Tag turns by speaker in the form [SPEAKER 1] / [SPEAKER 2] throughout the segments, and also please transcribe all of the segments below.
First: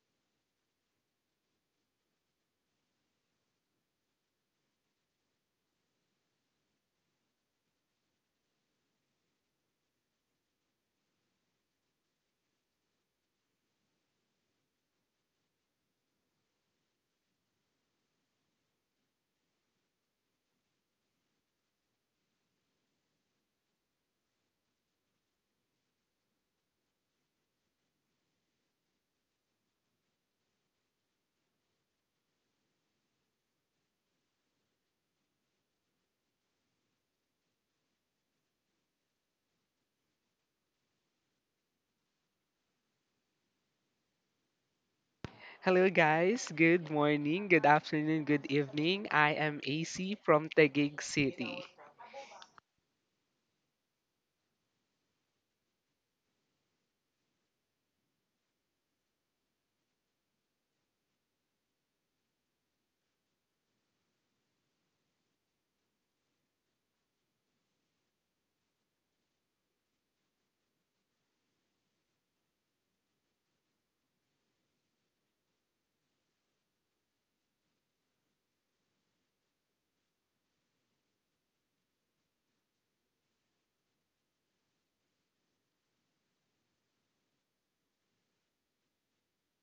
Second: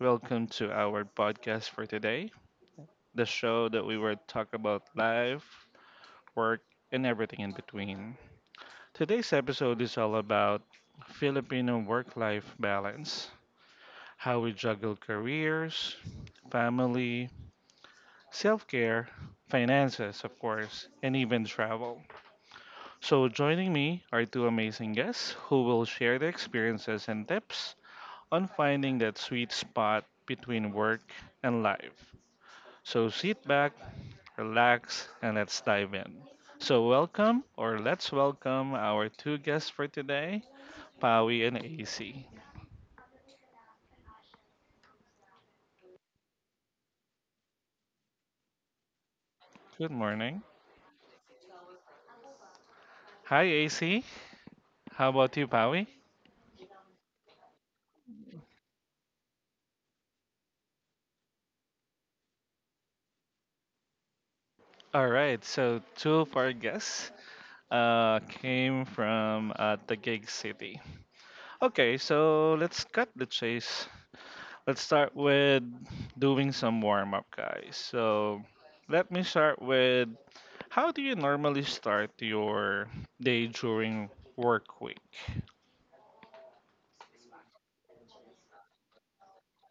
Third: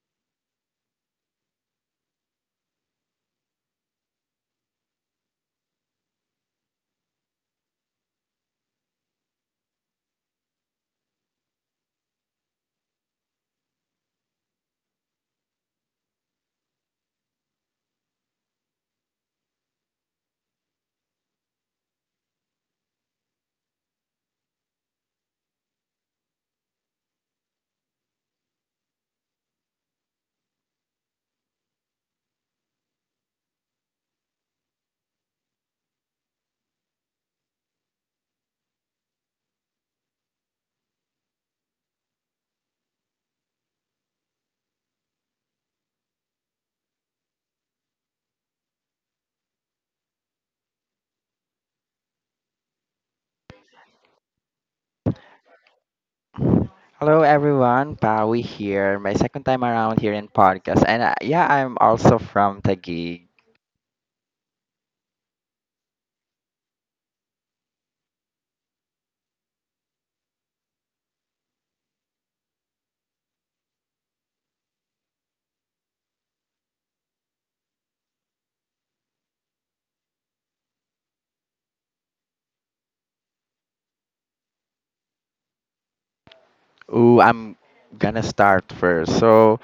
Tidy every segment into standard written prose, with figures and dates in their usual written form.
[SPEAKER 1] Welcome to our podcast for today, the show that we will talk about life, work, and everything in between. Today's episode is all about Filipino work life balance, how we juggle careers, family, self care, finances, of course, and even travel. So, joining me are two amazing guests who will share their experiences and tips on finding that sweet spot between work and life. So sit back, relax, and let's dive in. So, welcome or let's welcome our two guests for today, Pawi and AC.
[SPEAKER 2] Hello, guys. Good morning, good afternoon, good evening. I am
[SPEAKER 1] Good
[SPEAKER 2] AC
[SPEAKER 1] morning.
[SPEAKER 2] from Taguig City.
[SPEAKER 1] Hi, AC. How about you, Pawi?
[SPEAKER 3] Hello everyone, Pawi here. My second time around here in podcast, and yeah, I'm also from Taguig.
[SPEAKER 1] All right, so two of our guests came from Taguig City. Okay, so let's cut the chase. Let's start with doing some warm up, guys. So, let me start with how do you normally start your day during work week?
[SPEAKER 3] Ooh, I'm gonna start first. So,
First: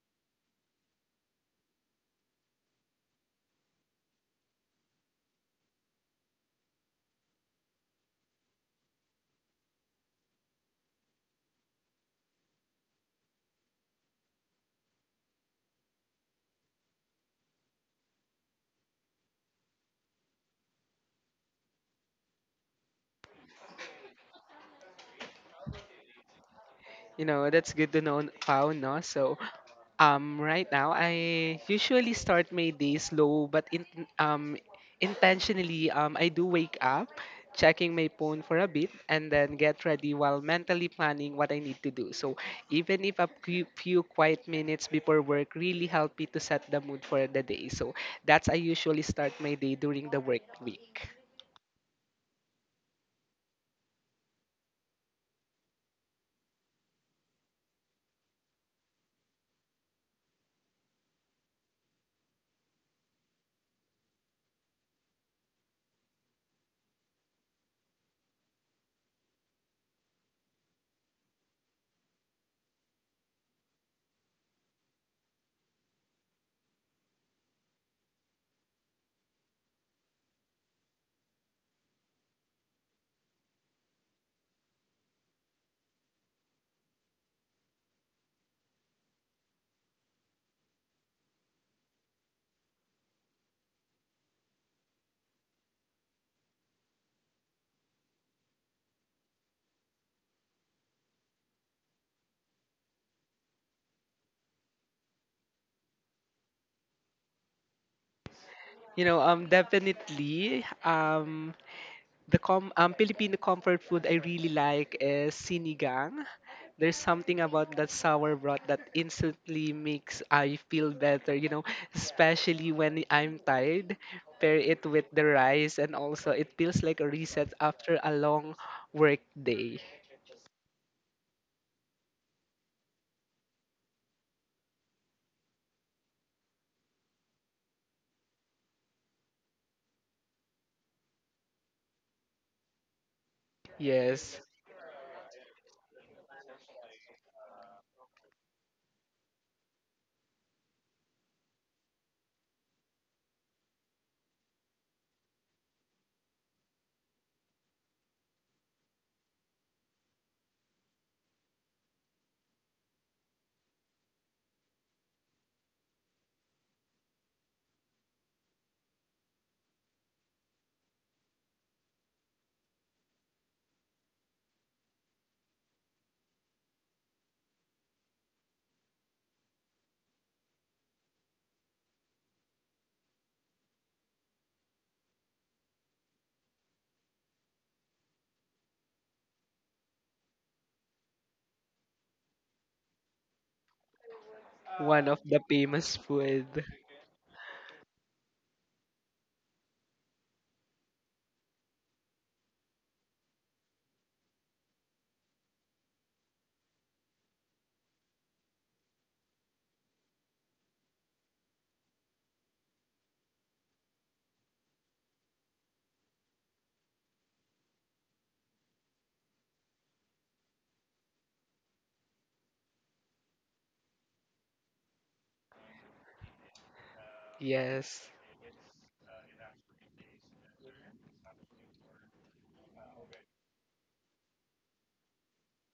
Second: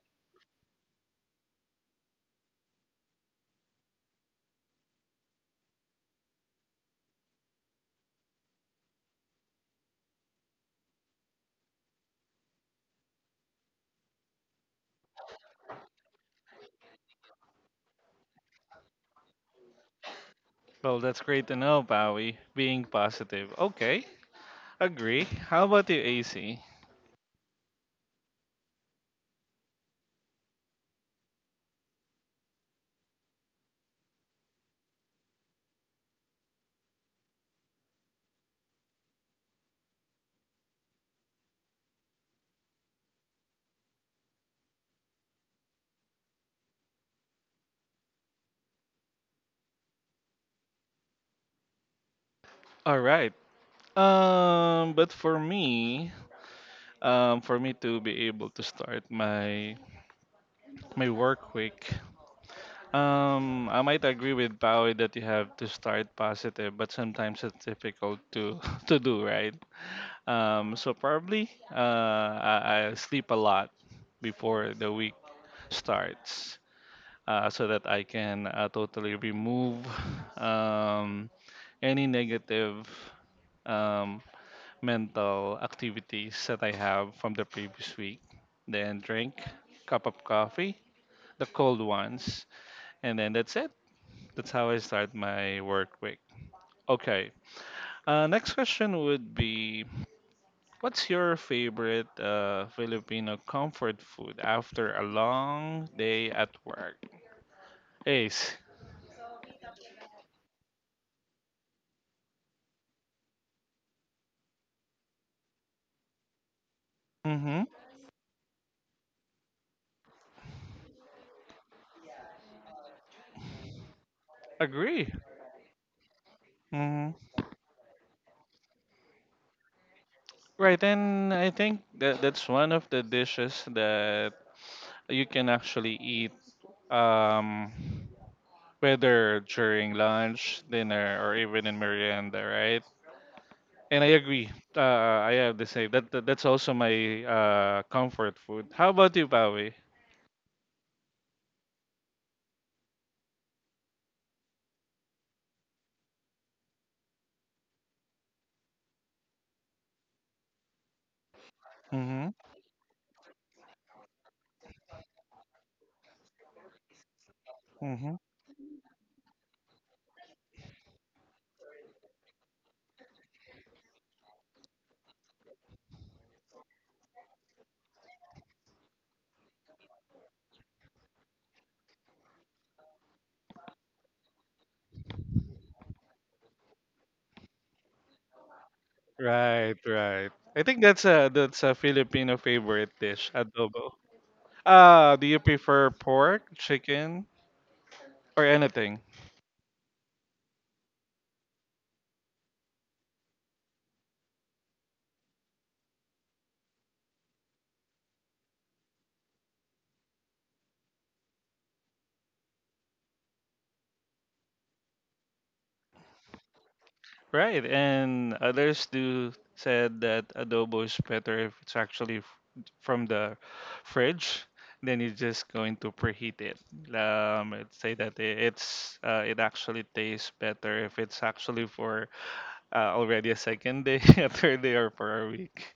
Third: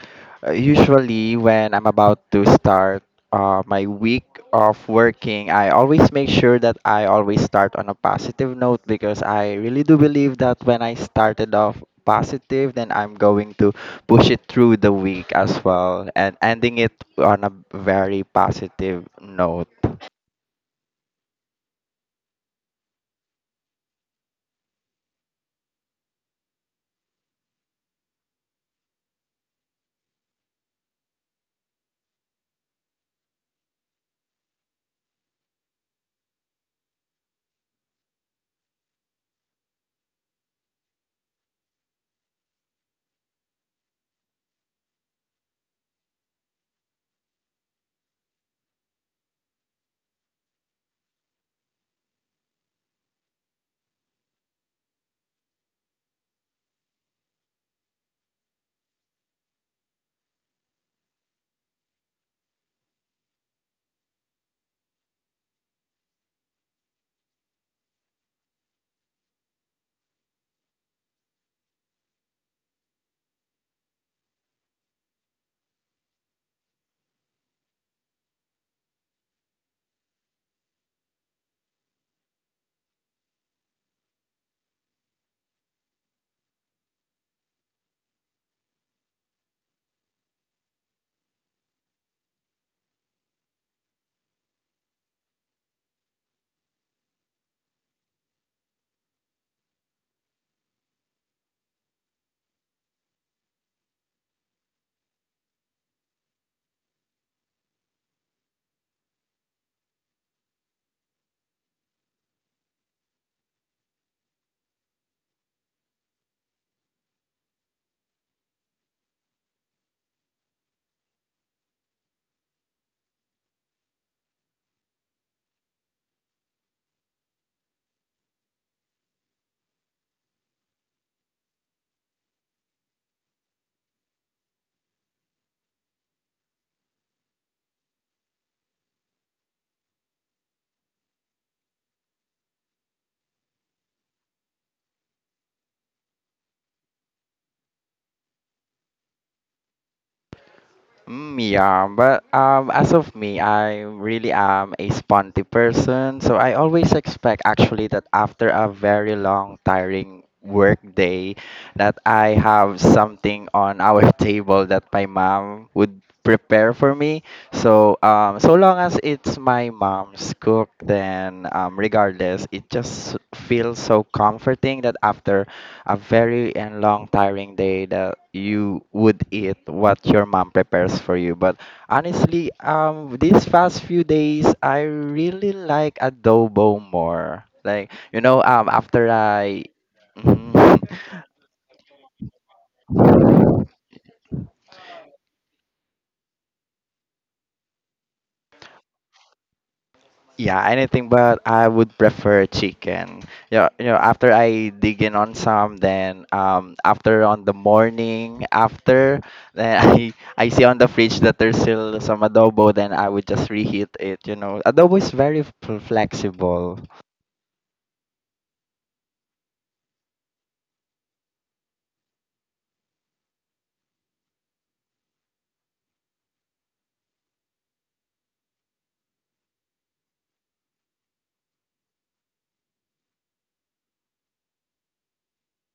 [SPEAKER 3] uh, usually when I'm about to start my week of working, I always make sure that I always start on a positive note because I really do believe that when I started off positive, then I'm going to push it through the week as well and ending it on a very positive note.
[SPEAKER 1] Well, that's great to know, Bowie. Being positive. Okay, agree. How about you, AC?
[SPEAKER 2] You know, that's good to know, Pao, no? So, right now, I usually start my day slow, but um, intentionally, I do wake up, checking my phone for a bit, and then get ready while mentally planning what I need to do. So, even if a few quiet minutes before work really help me to set the mood for the day. So, that's I usually start my day during the work week.
[SPEAKER 1] All right. But for me to be able to start my work week, I might agree with Bowie that you have to start positive, but sometimes it's difficult to to do, right? So probably I sleep a lot before the week starts, so that I can totally remove um, any negative um, mental activities that I have from the previous week. Then drink cup of coffee, the cold ones, and then that's it. That's how I start my work week. Okay. Next question would be what's your favorite Filipino comfort food after a long day at work? Ace.
[SPEAKER 2] You know, definitely. The com Filipino comfort food I really like is sinigang. There's something
[SPEAKER 1] Mm-hmm.
[SPEAKER 2] about that sour broth that instantly makes I feel better, you know, especially when I'm tired. Pair it
[SPEAKER 1] Agree.
[SPEAKER 2] with the rice and also it feels like
[SPEAKER 1] Mm-hmm.
[SPEAKER 2] a reset after a long work day.
[SPEAKER 1] Right, and I think that that's one of the dishes that you can actually eat um, whether during lunch, dinner, or even in merienda, right? And I
[SPEAKER 2] Yes,
[SPEAKER 1] agree. I have the same. That's also my comfort food. How about you, Pawi?
[SPEAKER 3] Yeah, but as of me, I really am a sponty person, so I always expect actually that after a very long, tiring work day, that
[SPEAKER 1] Mm-hmm.
[SPEAKER 3] I have something on our table that my mom would prepare for me. So
[SPEAKER 1] Mm-hmm.
[SPEAKER 3] so long as it's my mom's cook, then regardless, it just feels so comforting that after a very and long tiring day that you would eat what your mom prepares for you. But honestly, these past few days, I really like adobo more. Like after I.
[SPEAKER 1] Right, right. I think that's a that's a Filipino favorite dish, adobo.
[SPEAKER 2] one of
[SPEAKER 1] Do you
[SPEAKER 2] the
[SPEAKER 1] prefer
[SPEAKER 2] famous
[SPEAKER 1] pork,
[SPEAKER 2] food.
[SPEAKER 1] chicken, or anything?
[SPEAKER 3] Yeah, anything but I would prefer chicken. Yeah, you know, after I dig in on some, then after on the morning after, then I see on the fridge that there's still some adobo, then I would just reheat it. Adobo is very flexible.
[SPEAKER 1] Right, and others do said that adobo is better if it's actually from the fridge. Then you're just going to preheat it. I'd say
[SPEAKER 2] Yes,
[SPEAKER 1] that it's it actually tastes better if it's actually for already a second day, a third day, or for a week.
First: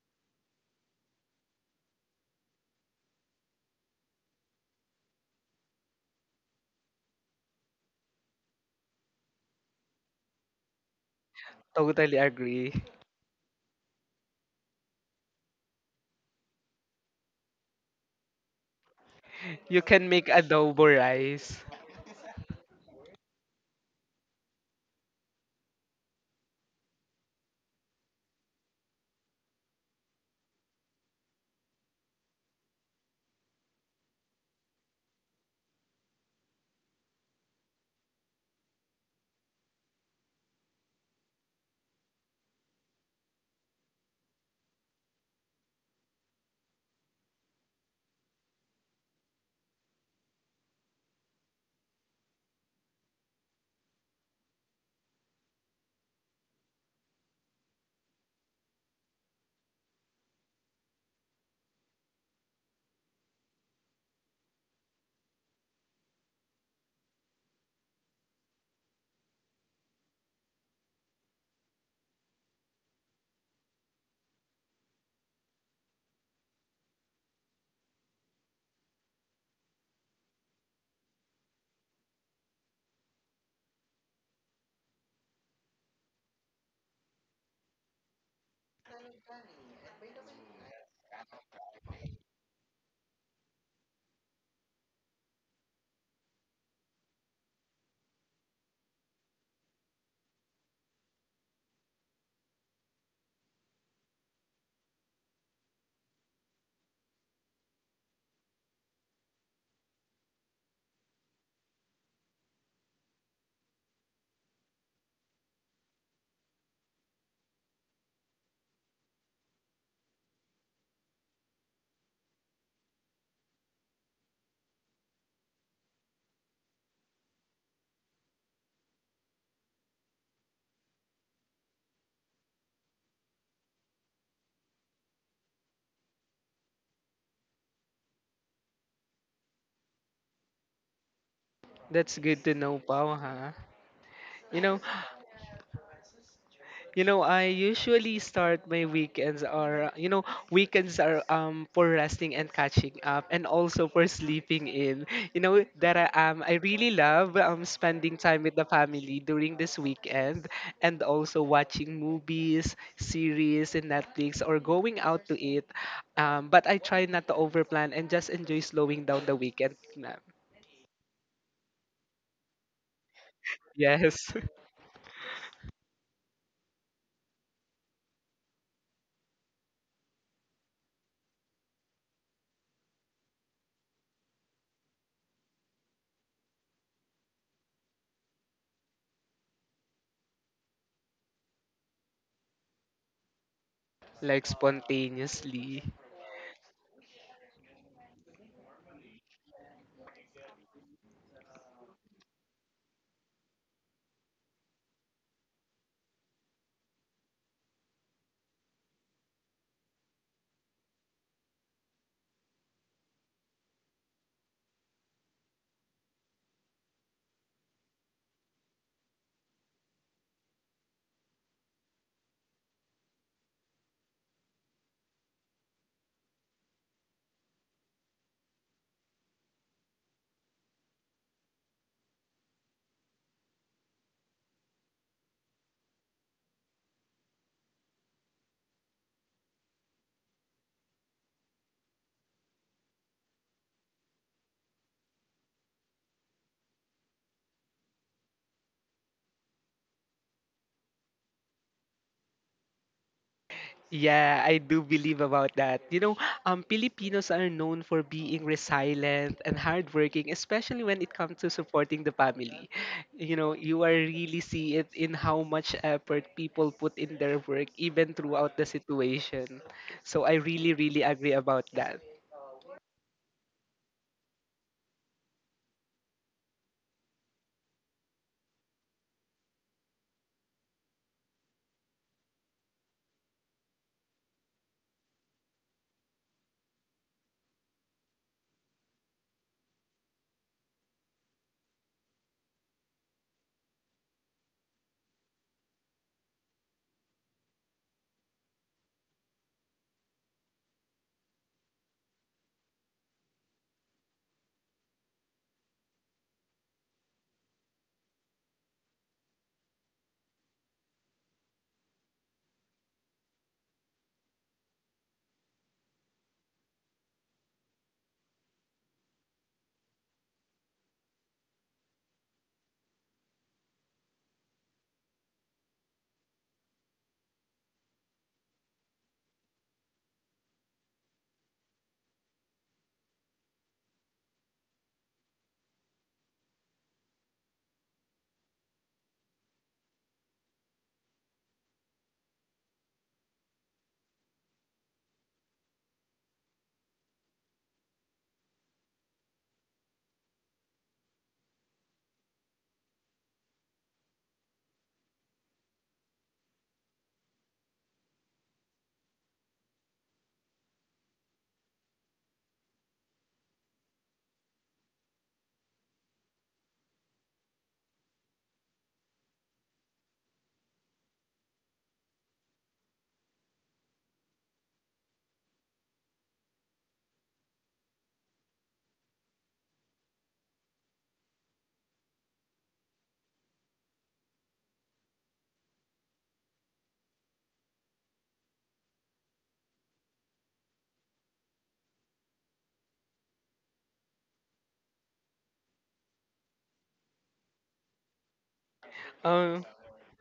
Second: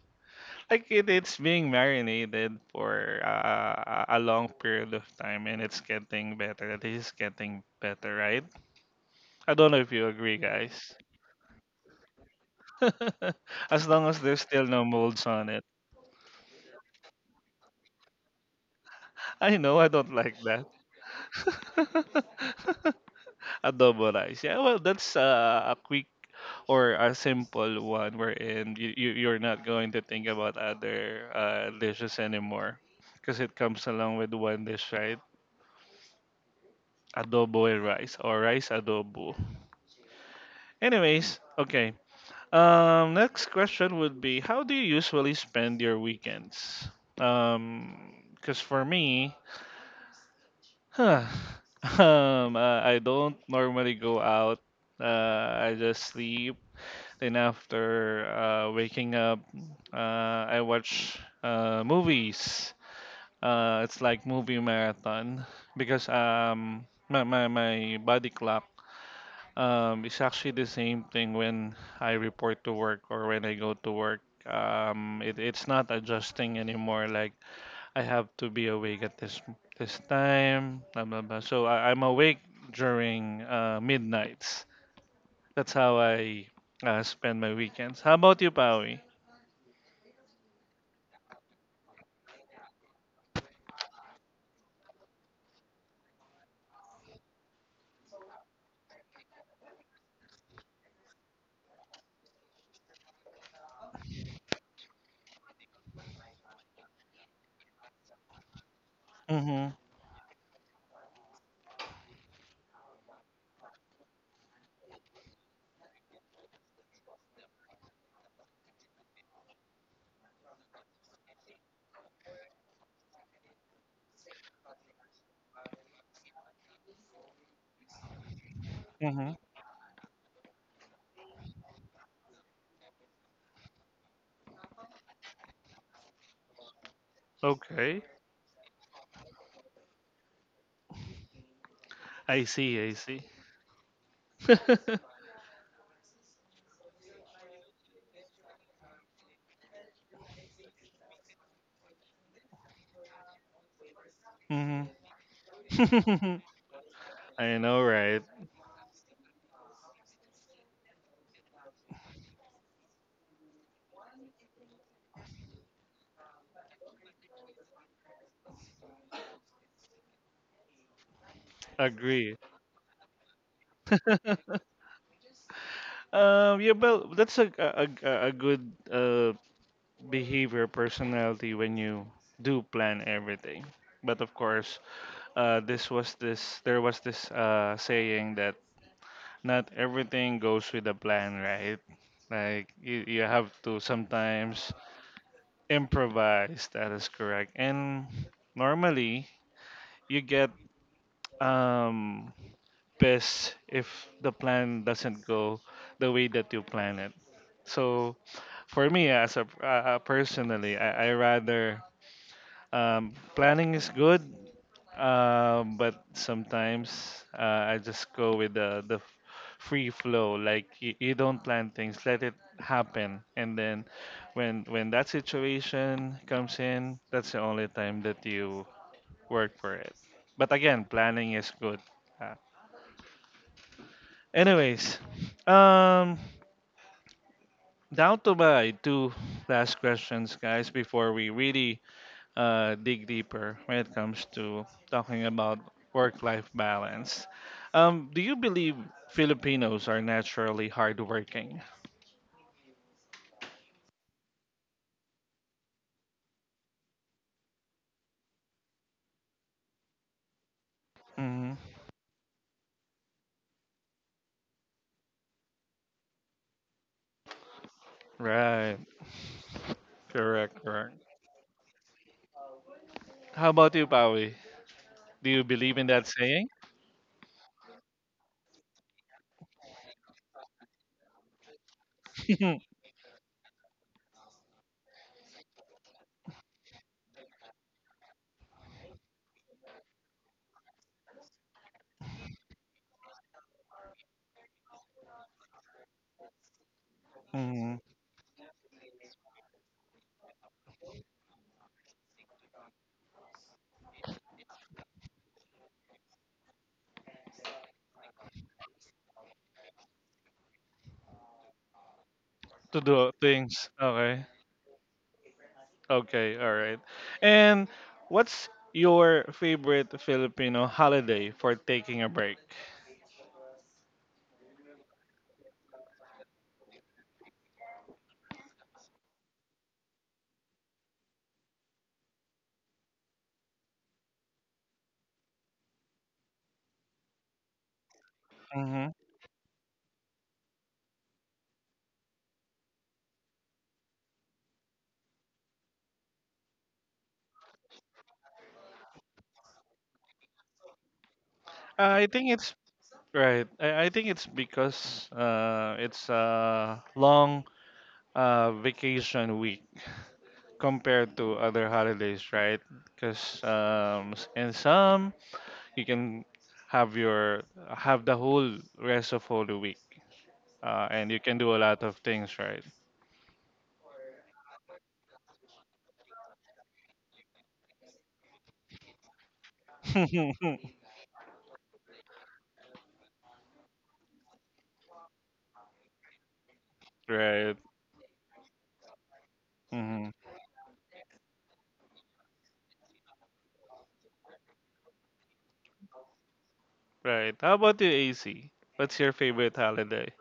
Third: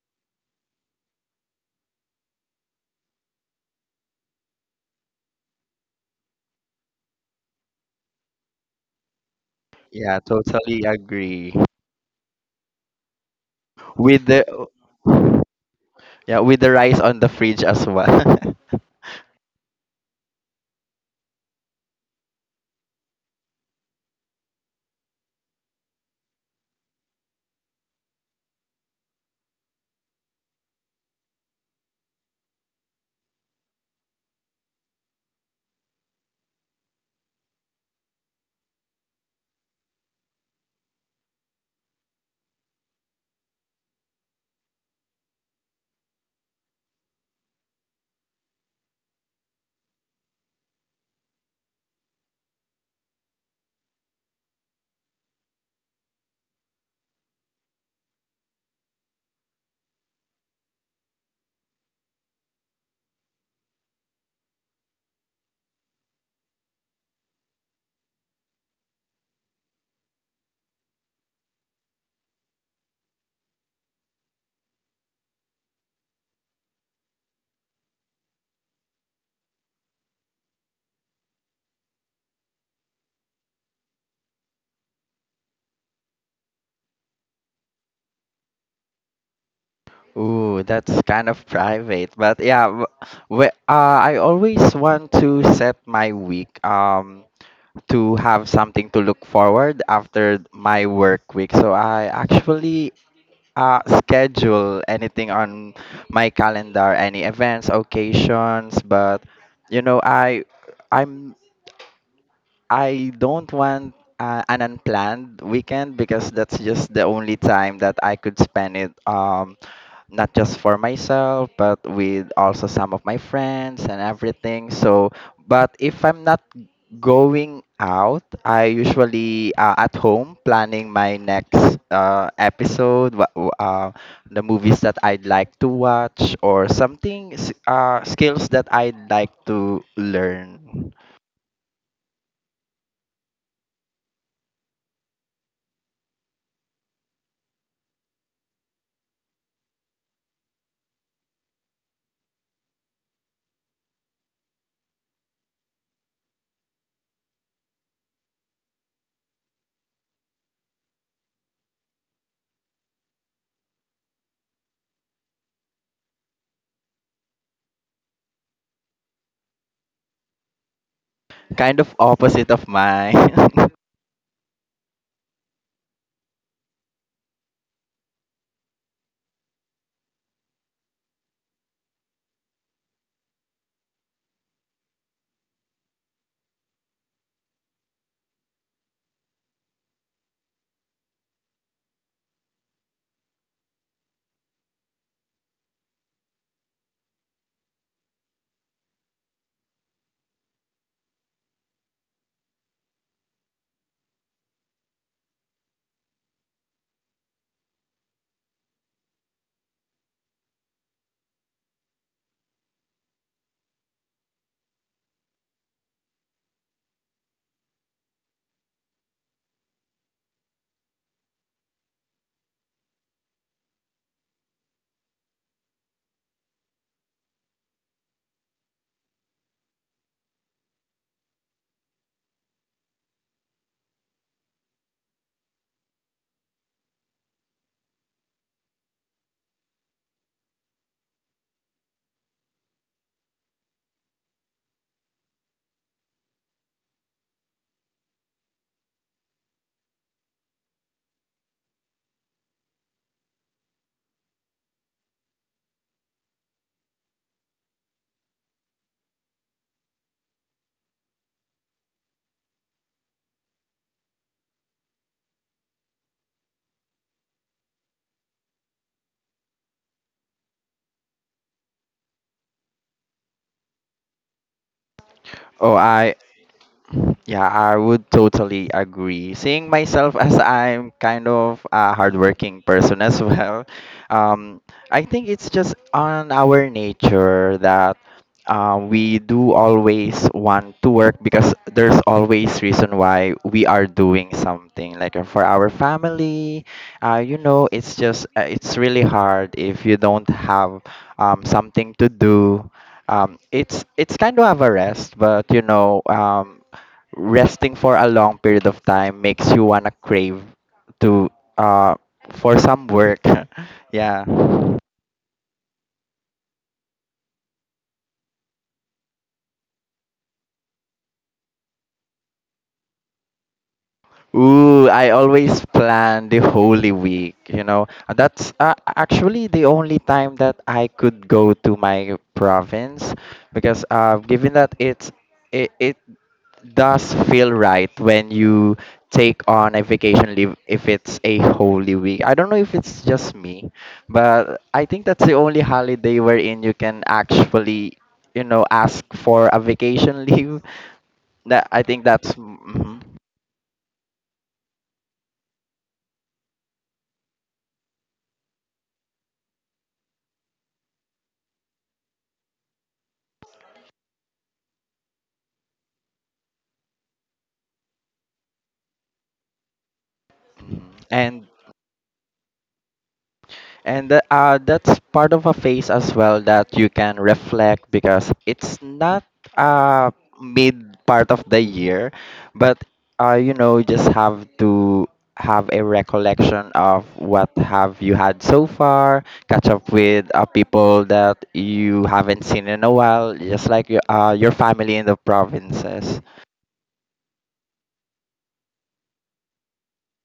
[SPEAKER 1] Like it's being marinated for a long period of time, and it's getting better. It is getting better, right? I don't know if you
[SPEAKER 3] Yeah,
[SPEAKER 1] agree,
[SPEAKER 3] totally
[SPEAKER 1] guys.
[SPEAKER 3] agree.
[SPEAKER 2] totally agree.
[SPEAKER 1] as long as
[SPEAKER 3] With
[SPEAKER 1] there's
[SPEAKER 3] the
[SPEAKER 1] still no molds on it.
[SPEAKER 3] yeah, with the rice on the fridge as well.
[SPEAKER 1] I know
[SPEAKER 2] You
[SPEAKER 1] I
[SPEAKER 2] can
[SPEAKER 1] don't
[SPEAKER 2] make
[SPEAKER 1] like that.
[SPEAKER 2] adobo rice.
[SPEAKER 1] Adobo rice. Yeah, well, that's a quick or a simple one wherein you're not going to think about other dishes anymore because it comes along with one dish, right? Adobo and rice or rice adobo. Anyways, okay. Next question would be how do you usually spend your weekends? Um, because for me, huh. I don't normally go out. I just sleep. Then after waking up, I watch movies. It's like movie marathon because my body clock is actually the same thing when I report to work or when I go to work. It's not adjusting anymore. Like I have to be awake at this time. Blah blah blah. So I'm awake during midnights. That's how I spend my weekends. How about you, Pawi?
[SPEAKER 3] Ooh, that's kind of private, but yeah, I always want to set my week to have something to look forward after my work week. So I actually schedule anything on my calendar, any events, occasions, but
[SPEAKER 1] Mm-hmm.
[SPEAKER 3] you know, I'm I don't want an unplanned weekend because that's just the only time that I could spend it. Not just for myself but with also some of my friends and everything so but if I'm not going out I
[SPEAKER 1] Mm-hmm.
[SPEAKER 3] usually at home planning my next episode the movies that I'd like to watch or something
[SPEAKER 1] Okay.
[SPEAKER 3] skills that I'd like to learn
[SPEAKER 2] That's good
[SPEAKER 1] I
[SPEAKER 2] to know,
[SPEAKER 1] see. I
[SPEAKER 2] Pao,
[SPEAKER 1] see.
[SPEAKER 2] huh? You know, You know, I usually start my weekends or you know, weekends are for resting and catching up and also for sleeping in. You know that I
[SPEAKER 1] Mm-hmm.
[SPEAKER 2] um I really love
[SPEAKER 1] I know,
[SPEAKER 2] spending
[SPEAKER 1] right?
[SPEAKER 2] time with the family during this weekend, and also watching movies, series in Netflix or going out to eat. But I try not to overplan and just enjoy slowing down the weekend. Na-
[SPEAKER 3] kind of
[SPEAKER 1] Agree.
[SPEAKER 3] opposite of mine.
[SPEAKER 2] Yes,
[SPEAKER 1] Yeah, well, that's a good behavior personality when you do plan everything. But of course, this was this there was this saying that not everything goes with a plan, right? Like you have to
[SPEAKER 2] like
[SPEAKER 1] sometimes
[SPEAKER 2] spontaneously.
[SPEAKER 1] improvise. That is correct. And normally you get um, pissed if the plan doesn't go the way that you plan it. So for me as a personally, I rather planning is good, but sometimes I just go with free flow. Like you don't plan things, let it happen, and then when that situation comes in, that's the only time that you work for it. But again, planning is good. Uh, anyways, um, Down to my two last questions, guys, before we really dig deeper when it comes to talking about work-life balance. Do you believe Filipinos are naturally hardworking?
[SPEAKER 2] Yeah, I do believe about that. You know, Filipinos are known for being resilient and hardworking, especially when it comes to
[SPEAKER 1] Hmm.
[SPEAKER 2] supporting the family. You know, you are really see it in how much effort people put in their work, even throughout the
[SPEAKER 1] Right.
[SPEAKER 2] situation. So I
[SPEAKER 1] Correct.
[SPEAKER 2] really,
[SPEAKER 1] Correct.
[SPEAKER 2] really agree about that.
[SPEAKER 1] How about you, Pawi? Do you
[SPEAKER 3] oh
[SPEAKER 1] believe in that
[SPEAKER 3] I
[SPEAKER 1] saying?
[SPEAKER 3] Yeah, I would totally agree. Seeing myself as I'm kind of a hardworking person as well, um, I think it's just on our nature that we do always want to work because there's always reason why we are doing something. Like for our family, you know,
[SPEAKER 1] Mhm.
[SPEAKER 3] it's just it's really hard if you don't have something to do it's kind of a rest, but you know, resting for a long period of time makes you wanna crave to uh for
[SPEAKER 1] To
[SPEAKER 3] some
[SPEAKER 1] do
[SPEAKER 3] work.
[SPEAKER 1] things.
[SPEAKER 3] yeah.
[SPEAKER 1] Okay. Okay. All right. And what's your favorite Filipino holiday for taking a break?
[SPEAKER 3] Ooh, I always plan the Holy Week, you know. That's actually the only time that I could go to my province because given that it does feel right when you
[SPEAKER 1] Hmm.
[SPEAKER 3] take on a vacation leave if it's a Holy Week. I don't know if it's just me, but I think that's the only holiday wherein you can actually, you know, ask for a vacation leave. That I think
[SPEAKER 1] I think
[SPEAKER 3] that's
[SPEAKER 1] it's
[SPEAKER 3] mm-hmm.
[SPEAKER 1] right. I think it's because it's a long vacation week compared to other holidays, right? Because in some you can have your have the whole rest of Holy Week, and you can
[SPEAKER 3] and
[SPEAKER 1] do a lot of things, right?
[SPEAKER 3] And that's part of a phase as well that you can reflect because it's not uh, mid part of the year, but you know, you just have to have a recollection of what
[SPEAKER 1] Right.
[SPEAKER 3] have you had so far, catch up
[SPEAKER 1] Hmm.
[SPEAKER 3] with people that you haven't seen in a while, just like your family in the provinces.
[SPEAKER 1] Right. How about you, AC? What's your favorite
[SPEAKER 2] Um,
[SPEAKER 1] holiday?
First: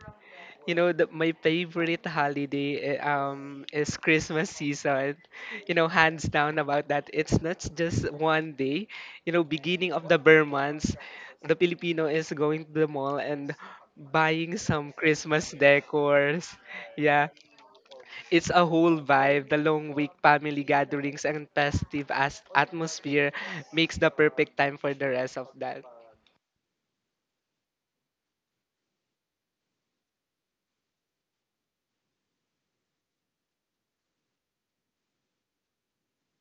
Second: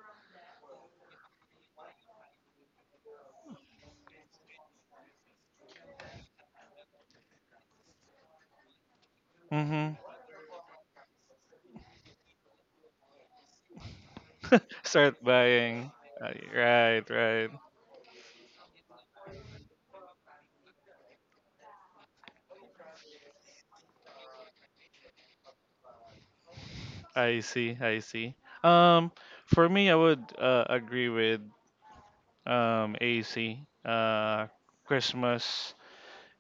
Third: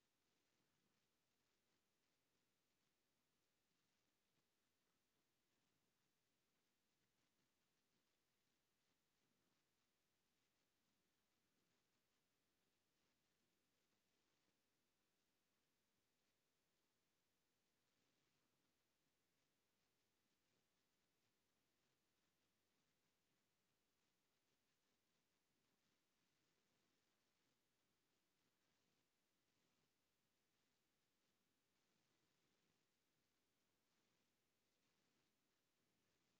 [SPEAKER 2] You know, my favorite holiday is Christmas season. You know, hands down about that. It's not just one day. You know, beginning
[SPEAKER 1] Mm-hmm.
[SPEAKER 2] of the Burr months, the Filipino is going to the mall and buying some
[SPEAKER 1] Start
[SPEAKER 2] Christmas
[SPEAKER 1] buying. Uh,
[SPEAKER 2] decors.
[SPEAKER 1] right.
[SPEAKER 2] Yeah,
[SPEAKER 1] Right.
[SPEAKER 2] it's a whole vibe. The long week family gatherings and festive as atmosphere makes the perfect time for the rest of that.
[SPEAKER 1] I see, I see. Um, for me, I would agree with AC. Christmas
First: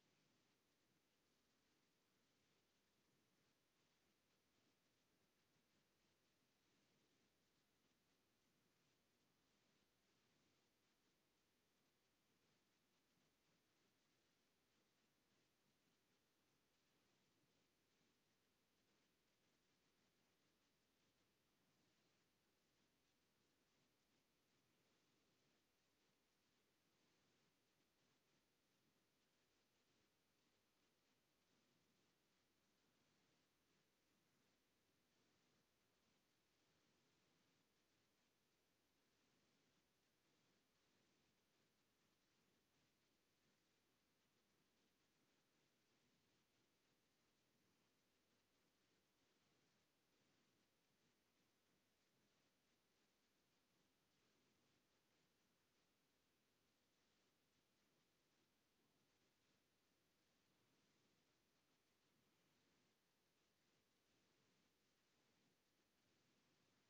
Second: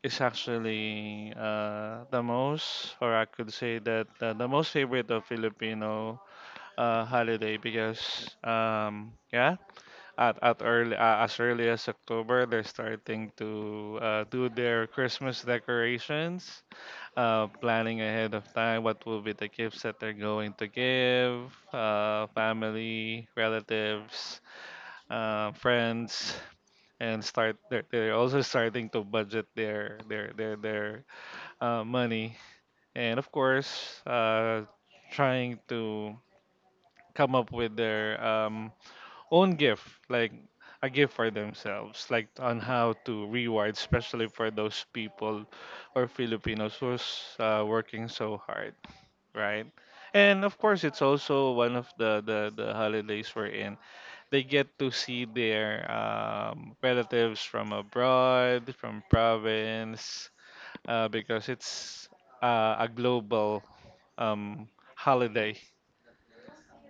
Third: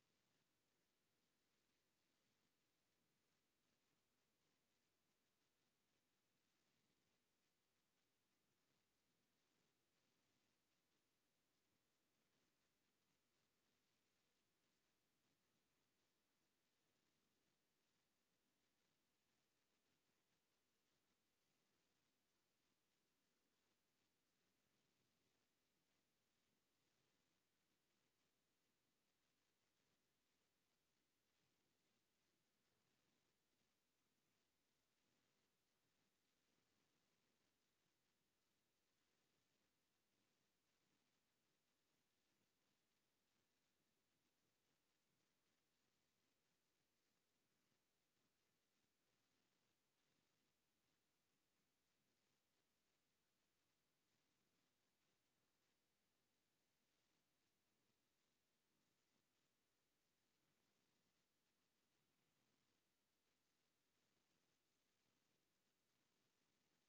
[SPEAKER 1] is actually the most, or I could say that the most favorite of Filipino holiday because, yeah, at early as early as October, they're starting to do their Christmas decorations planning ahead of time what will be the gifts that they're going to give, family, relatives, friends, and start. They're also starting to budget their money, and of course, trying to come up with their own gift, like a gift for themselves, like on how to reward, especially for those people or Filipinos who's working so hard, right? And of course, it's also one of the holidays we're in. They get to see their relatives from abroad, from province, because it's a global um, holiday,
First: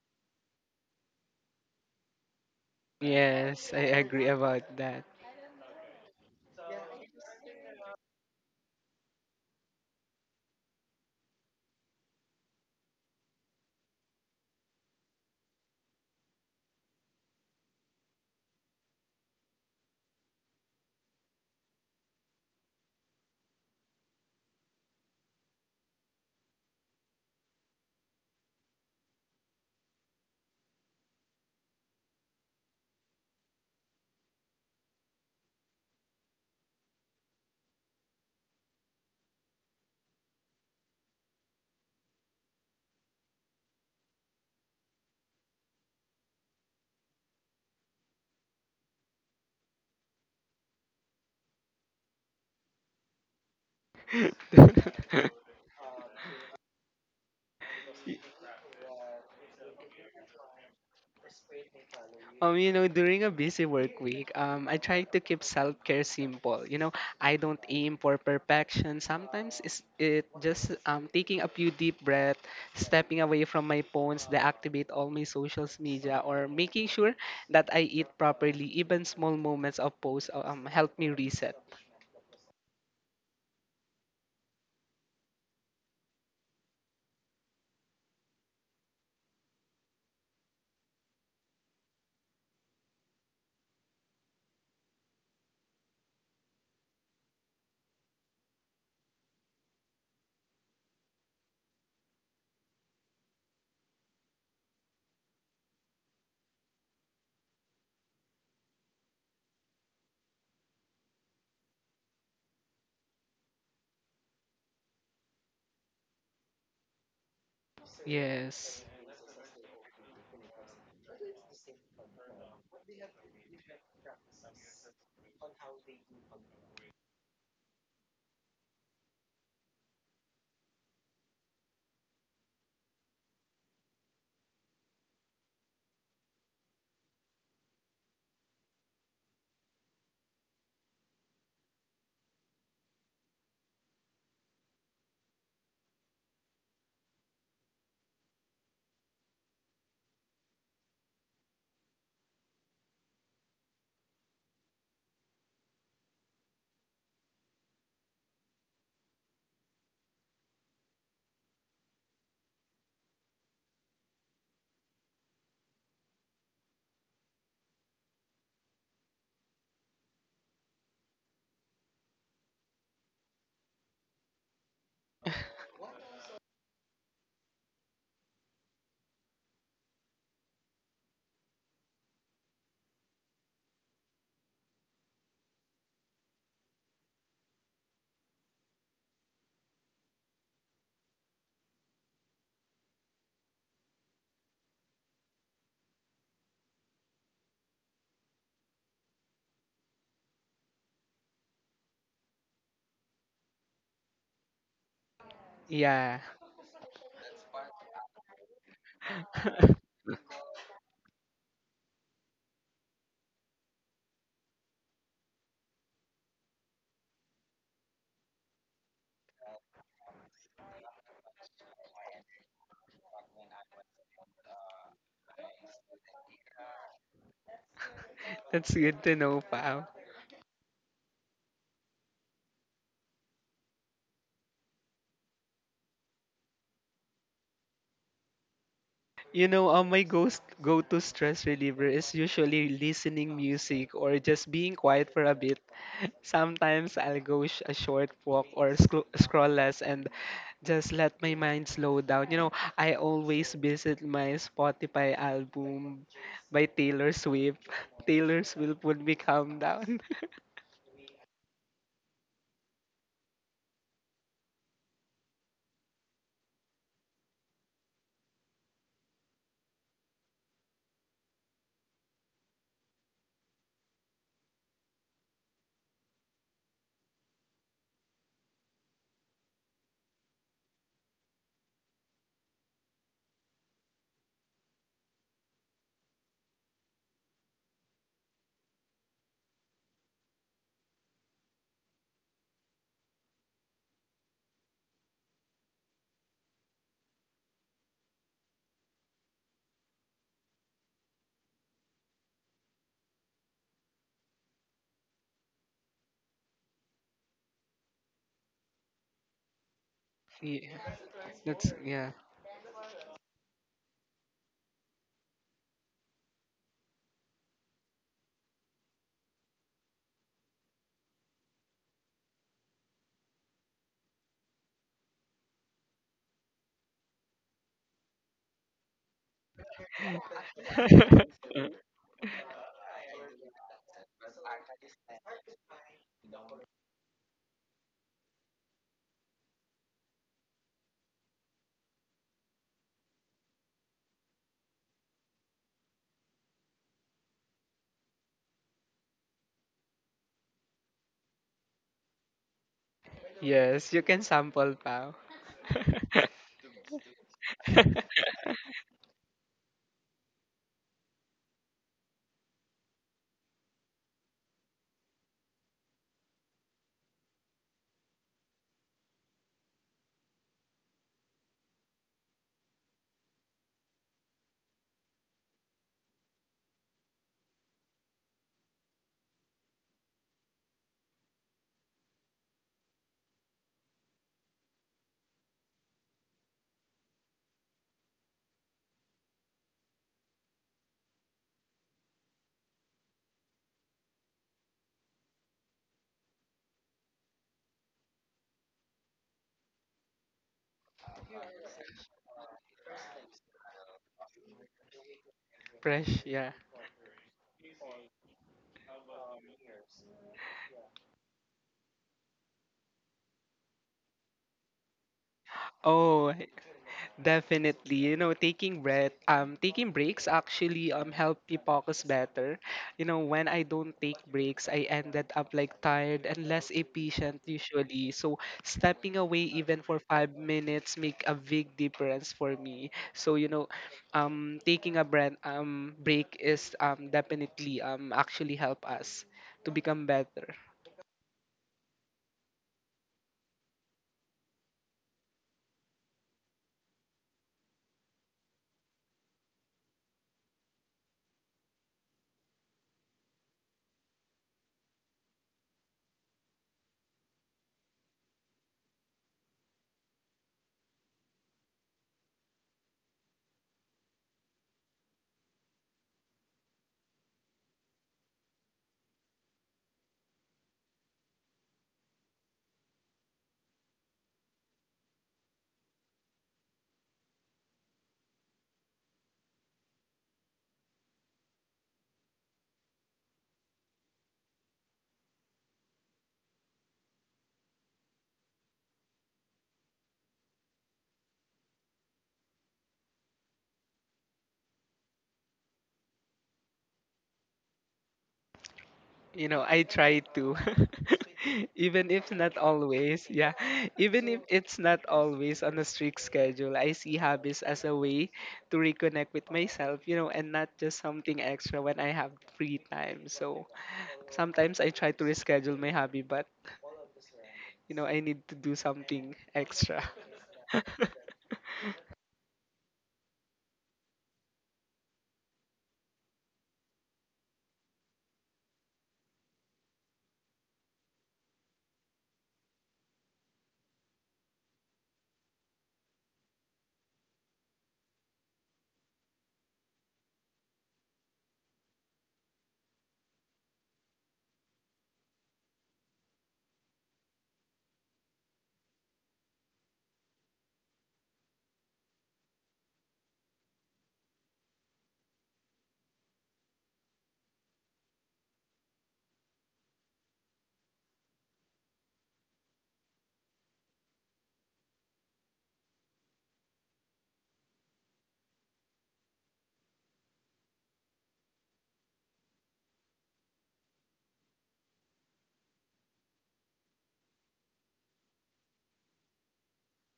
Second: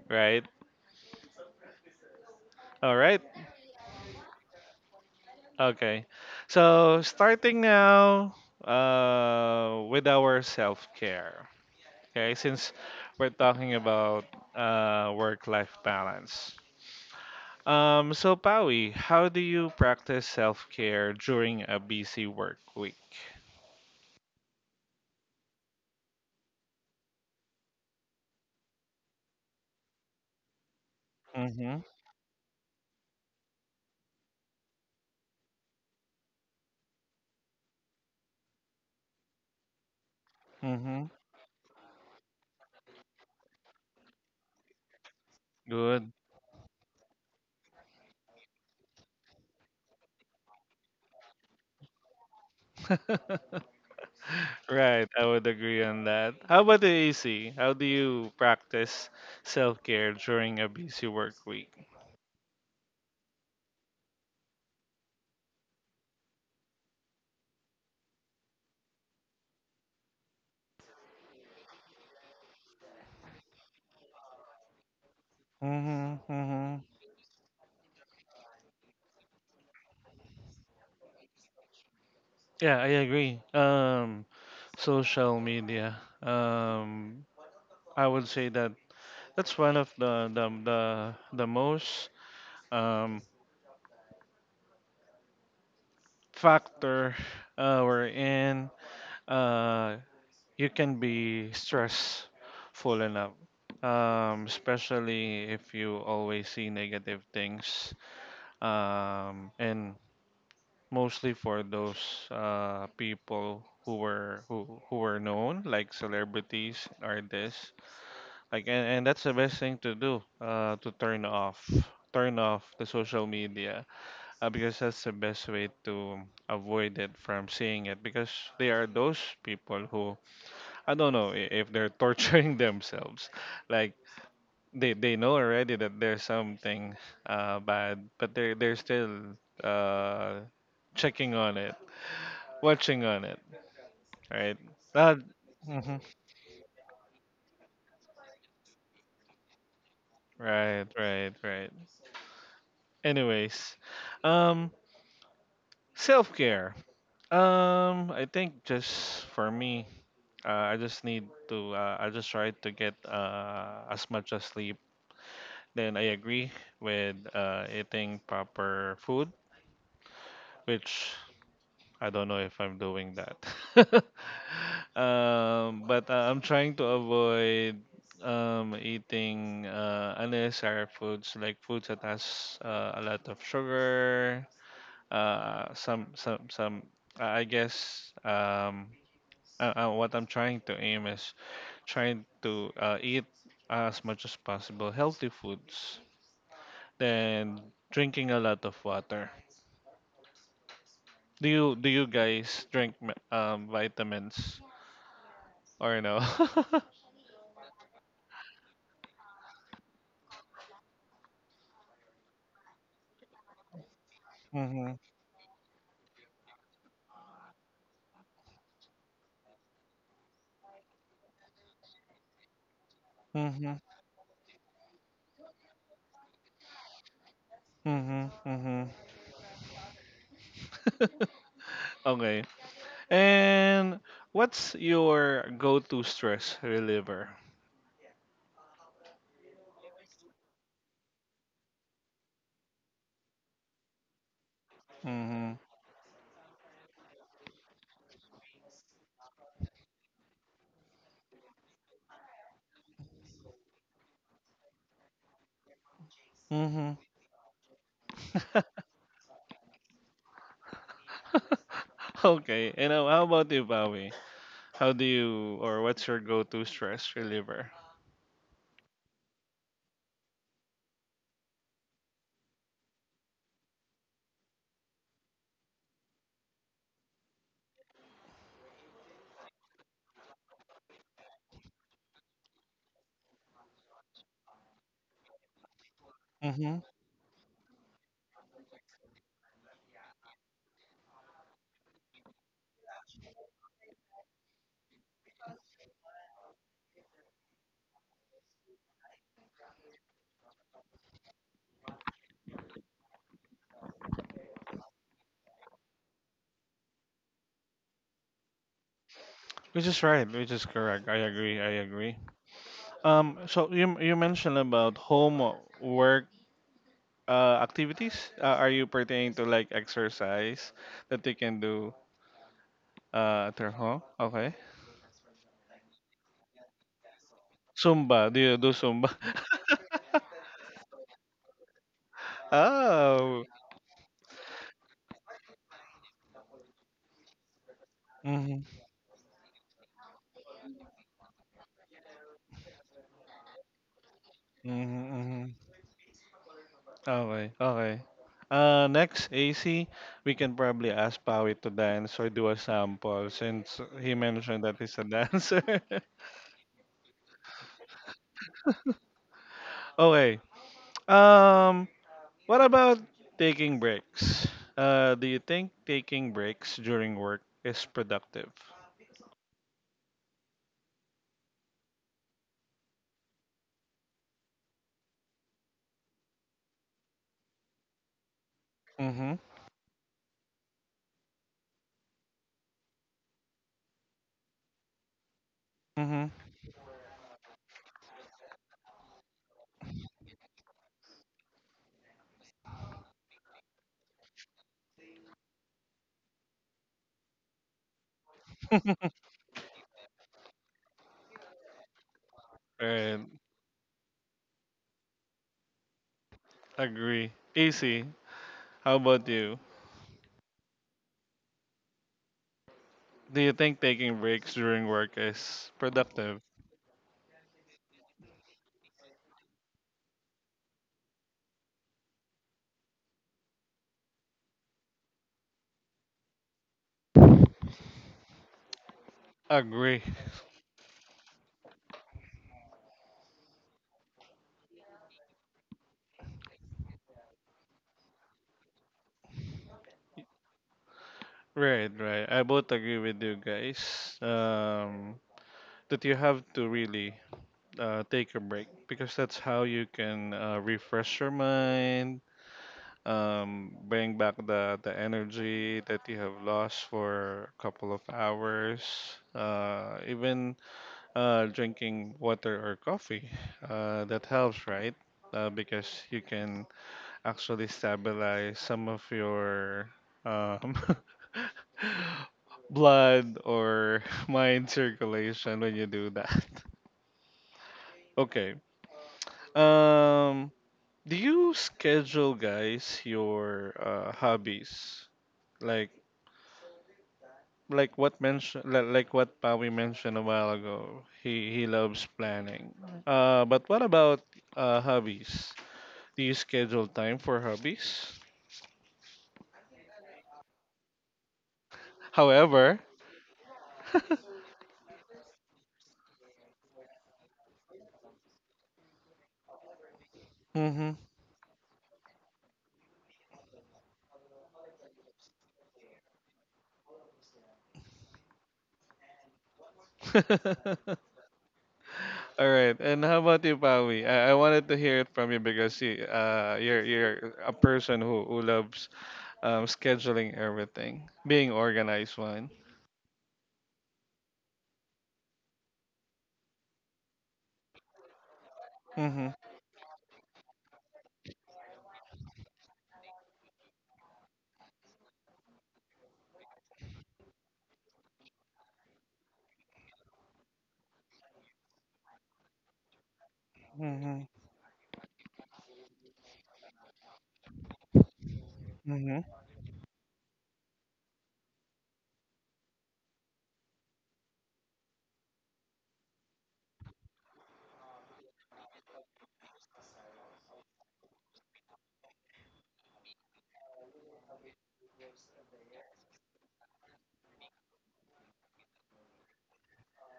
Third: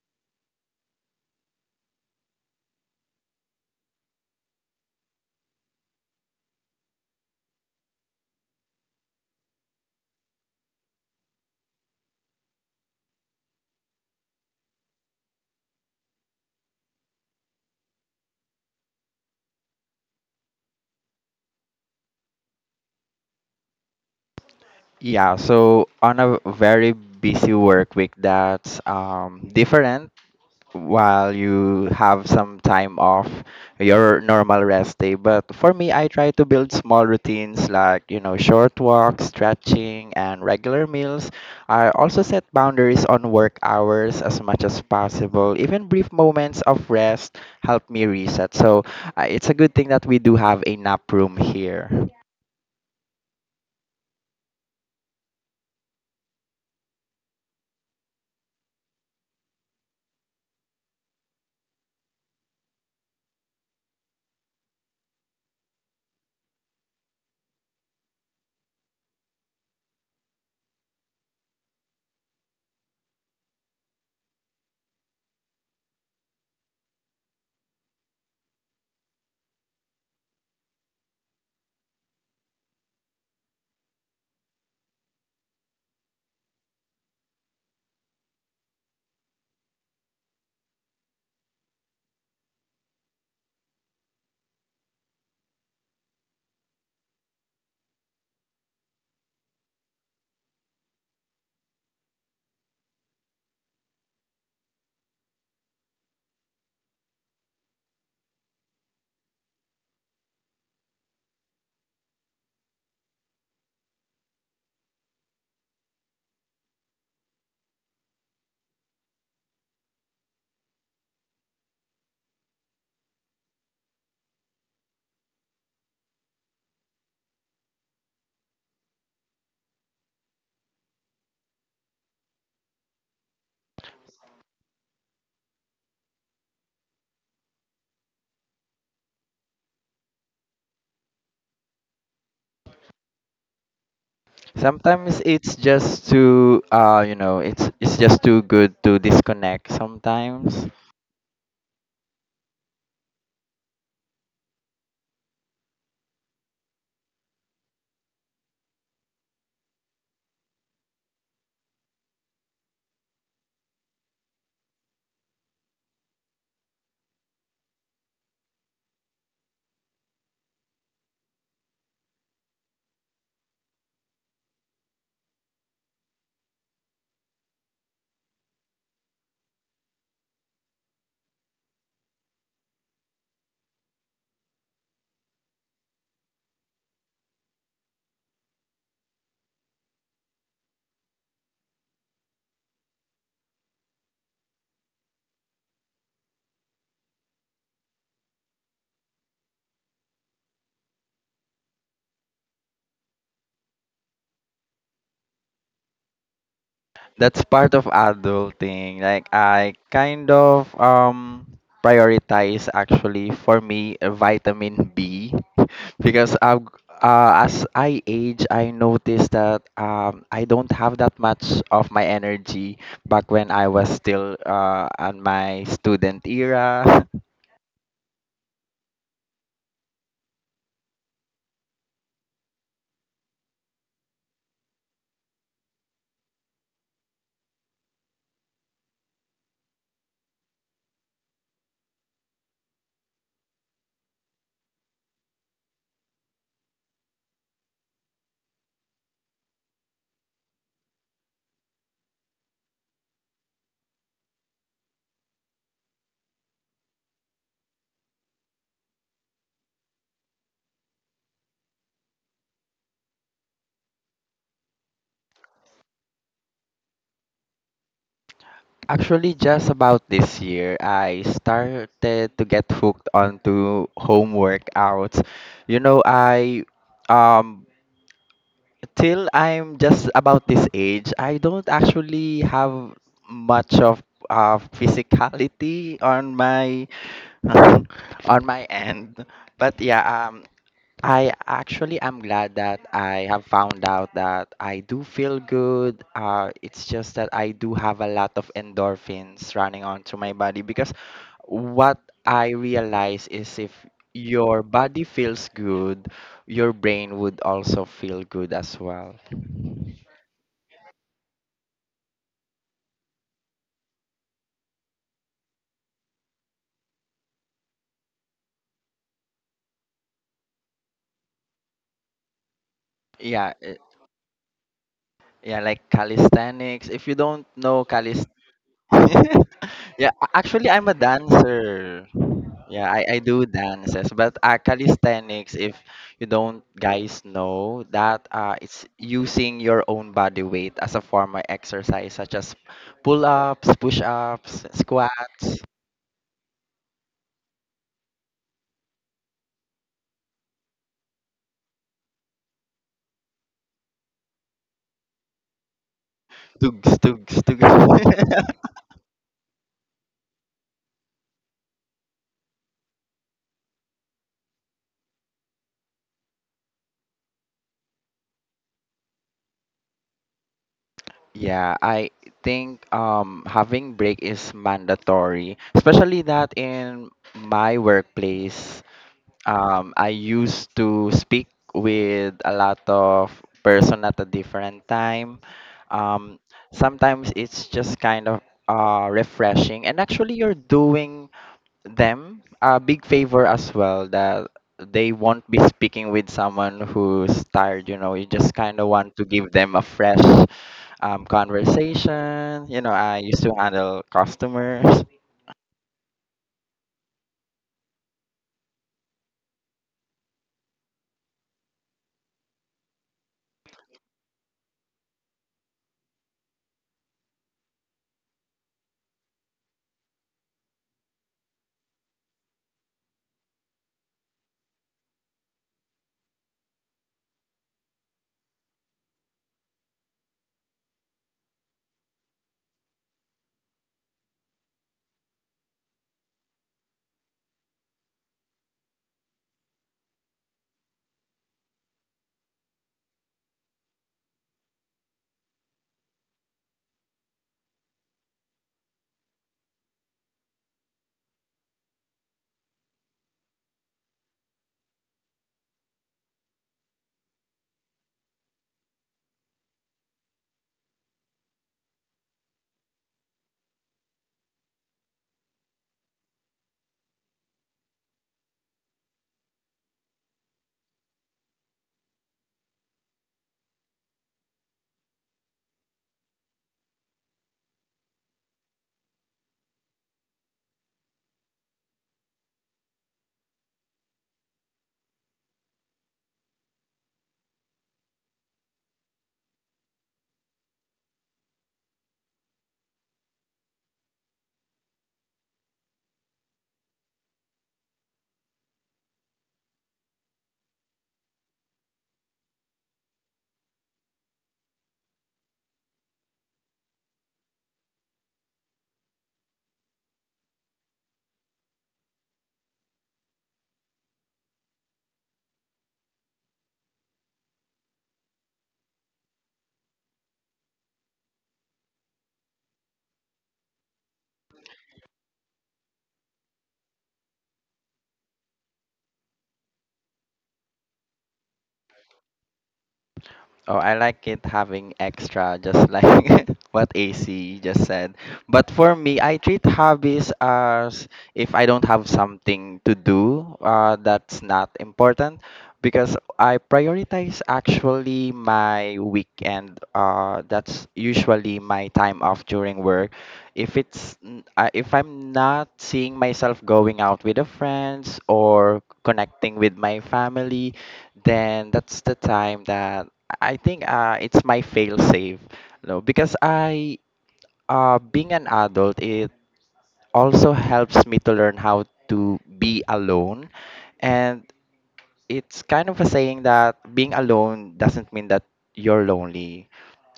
[SPEAKER 1] right? All right.
[SPEAKER 2] Yes, I agree about that.
[SPEAKER 1] Okay. So starting now with our self care. Okay, since we're talking about work life balance. So Pawi, how do you practice self care during a busy work week?
[SPEAKER 3] Yeah, so on a very busy work week that's different while
[SPEAKER 1] Mm-hmm.
[SPEAKER 3] you have some time off your normal rest day. But for me, I try to build small routines like, you know, short walks, stretching, and regular
[SPEAKER 1] Mm-hmm.
[SPEAKER 3] meals. I also set boundaries on work hours as much as possible. Even
[SPEAKER 1] Good.
[SPEAKER 3] brief moments of rest help me reset. So it's a good thing that we do have a nap room here.
[SPEAKER 1] Right, I would agree on that. How about the AC? How do you practice self care during a busy work week?
[SPEAKER 2] You know, during a busy work week, I try to keep self-care simple. You know, I don't aim for perfection. Sometimes it just taking a few deep breaths, stepping away from my phones, deactivate all my social media,
[SPEAKER 1] Mm-hmm.
[SPEAKER 2] or
[SPEAKER 1] Mm-hmm.
[SPEAKER 2] making sure that I eat properly. Even small moments of pause help me reset.
[SPEAKER 1] Yeah, I agree. Social media. Um, I would say that that's one of the most um factor wherein uh, you can be stressful enough, especially if you always see negative things, and mostly for those people who were known like celebrities artists like
[SPEAKER 2] Yes.
[SPEAKER 1] and that's the best thing to do to turn off the social media because that's the best way to avoid it from seeing it because they are those people who I don't know if they're torturing themselves like they know already that there's something bad but they're still uh, checking on it watching on it right that
[SPEAKER 3] Sometimes it's
[SPEAKER 1] mhm.
[SPEAKER 3] just too, you know, it's just too good to disconnect sometimes.
[SPEAKER 1] Right right right. Anyways um self-care, I think just for me I just need to. I just try to get as much as sleep. Then I agree with eating proper food, which I don't know if I'm doing that. But I'm trying to avoid eating unnecessary foods like foods that has a lot of sugar. Some some. I guess what I'm trying to aim is trying to eat as much as possible healthy foods then drinking a lot of water. Do you guys drink vitamins or
[SPEAKER 2] Yeah.
[SPEAKER 1] no?
[SPEAKER 3] That's part of adulting. Like I kind of prioritize actually for me vitamin
[SPEAKER 1] Mhm.
[SPEAKER 3] B because I as I age, I noticed that I don't have that much of my energy back when I
[SPEAKER 1] Mhm.
[SPEAKER 3] was still on my student era.
[SPEAKER 1] Mhm.
[SPEAKER 2] That's
[SPEAKER 1] Mhm.
[SPEAKER 2] good to know, pal.
[SPEAKER 1] Okay. And what's your go-to stress reliever?
[SPEAKER 2] You know, my ghost go-to stress reliever is usually listening music or just being quiet for a
[SPEAKER 1] Mhm.
[SPEAKER 2] bit. Sometimes I'll a short walk or scroll less and just let my mind slow down. You know, I always visit my Spotify album by
[SPEAKER 1] Mhm.
[SPEAKER 2] Taylor Swift. Taylor Swift would me calm down.
[SPEAKER 1] Okay. And how about you, Bowie? How do you or what's your go-to stress reliever?
[SPEAKER 3] Actually, just about this year, I started to get hooked onto home workouts. You know, I um till I'm just about this age, I don't actually have much of physicality on
[SPEAKER 1] Mhm.
[SPEAKER 3] my on my end. But yeah, I actually am glad that I have found out that I do feel good. It's just that I do have a lot of endorphins running onto my body because what I realize is if your body feels good, your brain would also feel good as well.
[SPEAKER 1] Which is right, which
[SPEAKER 2] yeah,
[SPEAKER 1] is correct. I agree.
[SPEAKER 2] that's
[SPEAKER 1] I
[SPEAKER 2] yeah.
[SPEAKER 1] agree. So you mentioned about home or work activities. Are you pertaining to like exercise that you can do
[SPEAKER 3] Yeah,
[SPEAKER 1] at your
[SPEAKER 3] uh,
[SPEAKER 1] home? Okay.
[SPEAKER 3] yeah, like calisthenics. If you don't know calist,
[SPEAKER 1] Zumba. Do you do Zumba?
[SPEAKER 3] yeah, actually I'm a dancer. Yeah, I
[SPEAKER 1] Oh.
[SPEAKER 3] do dances, but calisthenics, if you don't guys know that
[SPEAKER 1] Mm-hmm,
[SPEAKER 3] it's using your own body weight as a form of exercise, such as pull-ups, push-ups,
[SPEAKER 1] mm-hmm,
[SPEAKER 3] squats,
[SPEAKER 1] mm-hmm. Okay. Okay. Next, AC, we can probably ask Pawi to dance or do a sample since
[SPEAKER 2] yes, you
[SPEAKER 1] he
[SPEAKER 2] can
[SPEAKER 1] mentioned
[SPEAKER 2] sample,
[SPEAKER 1] that he's a
[SPEAKER 2] pal.
[SPEAKER 1] dancer.
[SPEAKER 3] tugs, tugs, tugs.
[SPEAKER 1] Okay. Um, What about taking breaks? Do you think taking breaks during work is productive?
[SPEAKER 3] Yeah, I think having break is mandatory, especially that in my workplace.
[SPEAKER 1] Mm-hmm.
[SPEAKER 3] I used to speak with a lot of person at a different time.
[SPEAKER 1] Mm-hmm.
[SPEAKER 3] Um, sometimes it's just kind of refreshing, and actually you're doing them a big favor as well that they won't be speaking with someone who's tired. You know, you just kind of want to give them a fresh conversation. You know,
[SPEAKER 1] Right.
[SPEAKER 3] I used to handle customers.
[SPEAKER 2] Fresh, yeah.
[SPEAKER 1] Agree. Easy. How about you? Do you think taking breaks during work is
[SPEAKER 2] Oh,
[SPEAKER 1] productive?
[SPEAKER 2] definitely. You know, taking breaks actually help me focus better. You know, when I don't take breaks, I ended up like tired and less efficient usually. So stepping away even for
[SPEAKER 1] Agree.
[SPEAKER 2] 5 minutes make a big difference for me. So you know, taking a breath break is definitely actually help us to become better.
[SPEAKER 1] Right, right. I both agree with you guys. That you have to really take a break because that's how you can refresh your mind, bring back the energy that you have lost for a couple of hours even drinking water or coffee, that helps, right? Because you can actually stabilize some of your um blood or mind circulation when you do that. Okay. um do you schedule guys your hobbies, like like what Pawi mentioned a while ago, he loves planning. But what about hobbies? Do you schedule time for hobbies?
[SPEAKER 2] You know, I try to, even if not
[SPEAKER 1] However,
[SPEAKER 2] always, yeah, even if it's not always on a strict schedule, I see hobbies as a way to reconnect with myself, you know, and not
[SPEAKER 1] mm-hmm.
[SPEAKER 2] just something extra when I have free time. So sometimes I try to reschedule my hobby, but you know, I need to do something extra.
[SPEAKER 1] All right, and how about you, Pawi? I wanted to hear it from you because you, you're a person who loves scheduling everything, being organized one.
[SPEAKER 3] Oh, I like it having extra, just like what AC just said. But for me,
[SPEAKER 1] Mm-hmm.
[SPEAKER 3] I treat hobbies as if I don't have something to do that's not important because I prioritize actually my weekend. That's usually my time off during work. If it's
[SPEAKER 1] Mm-hmm.
[SPEAKER 3] if I'm not seeing myself going out with the friends or
[SPEAKER 1] Mm-hmm.
[SPEAKER 3] connecting with my family, then that's the time that I think it's my fail safe. No, because I being an adult, it also helps me to learn how to be alone, and it's kind of a saying that being alone doesn't mean that you're lonely.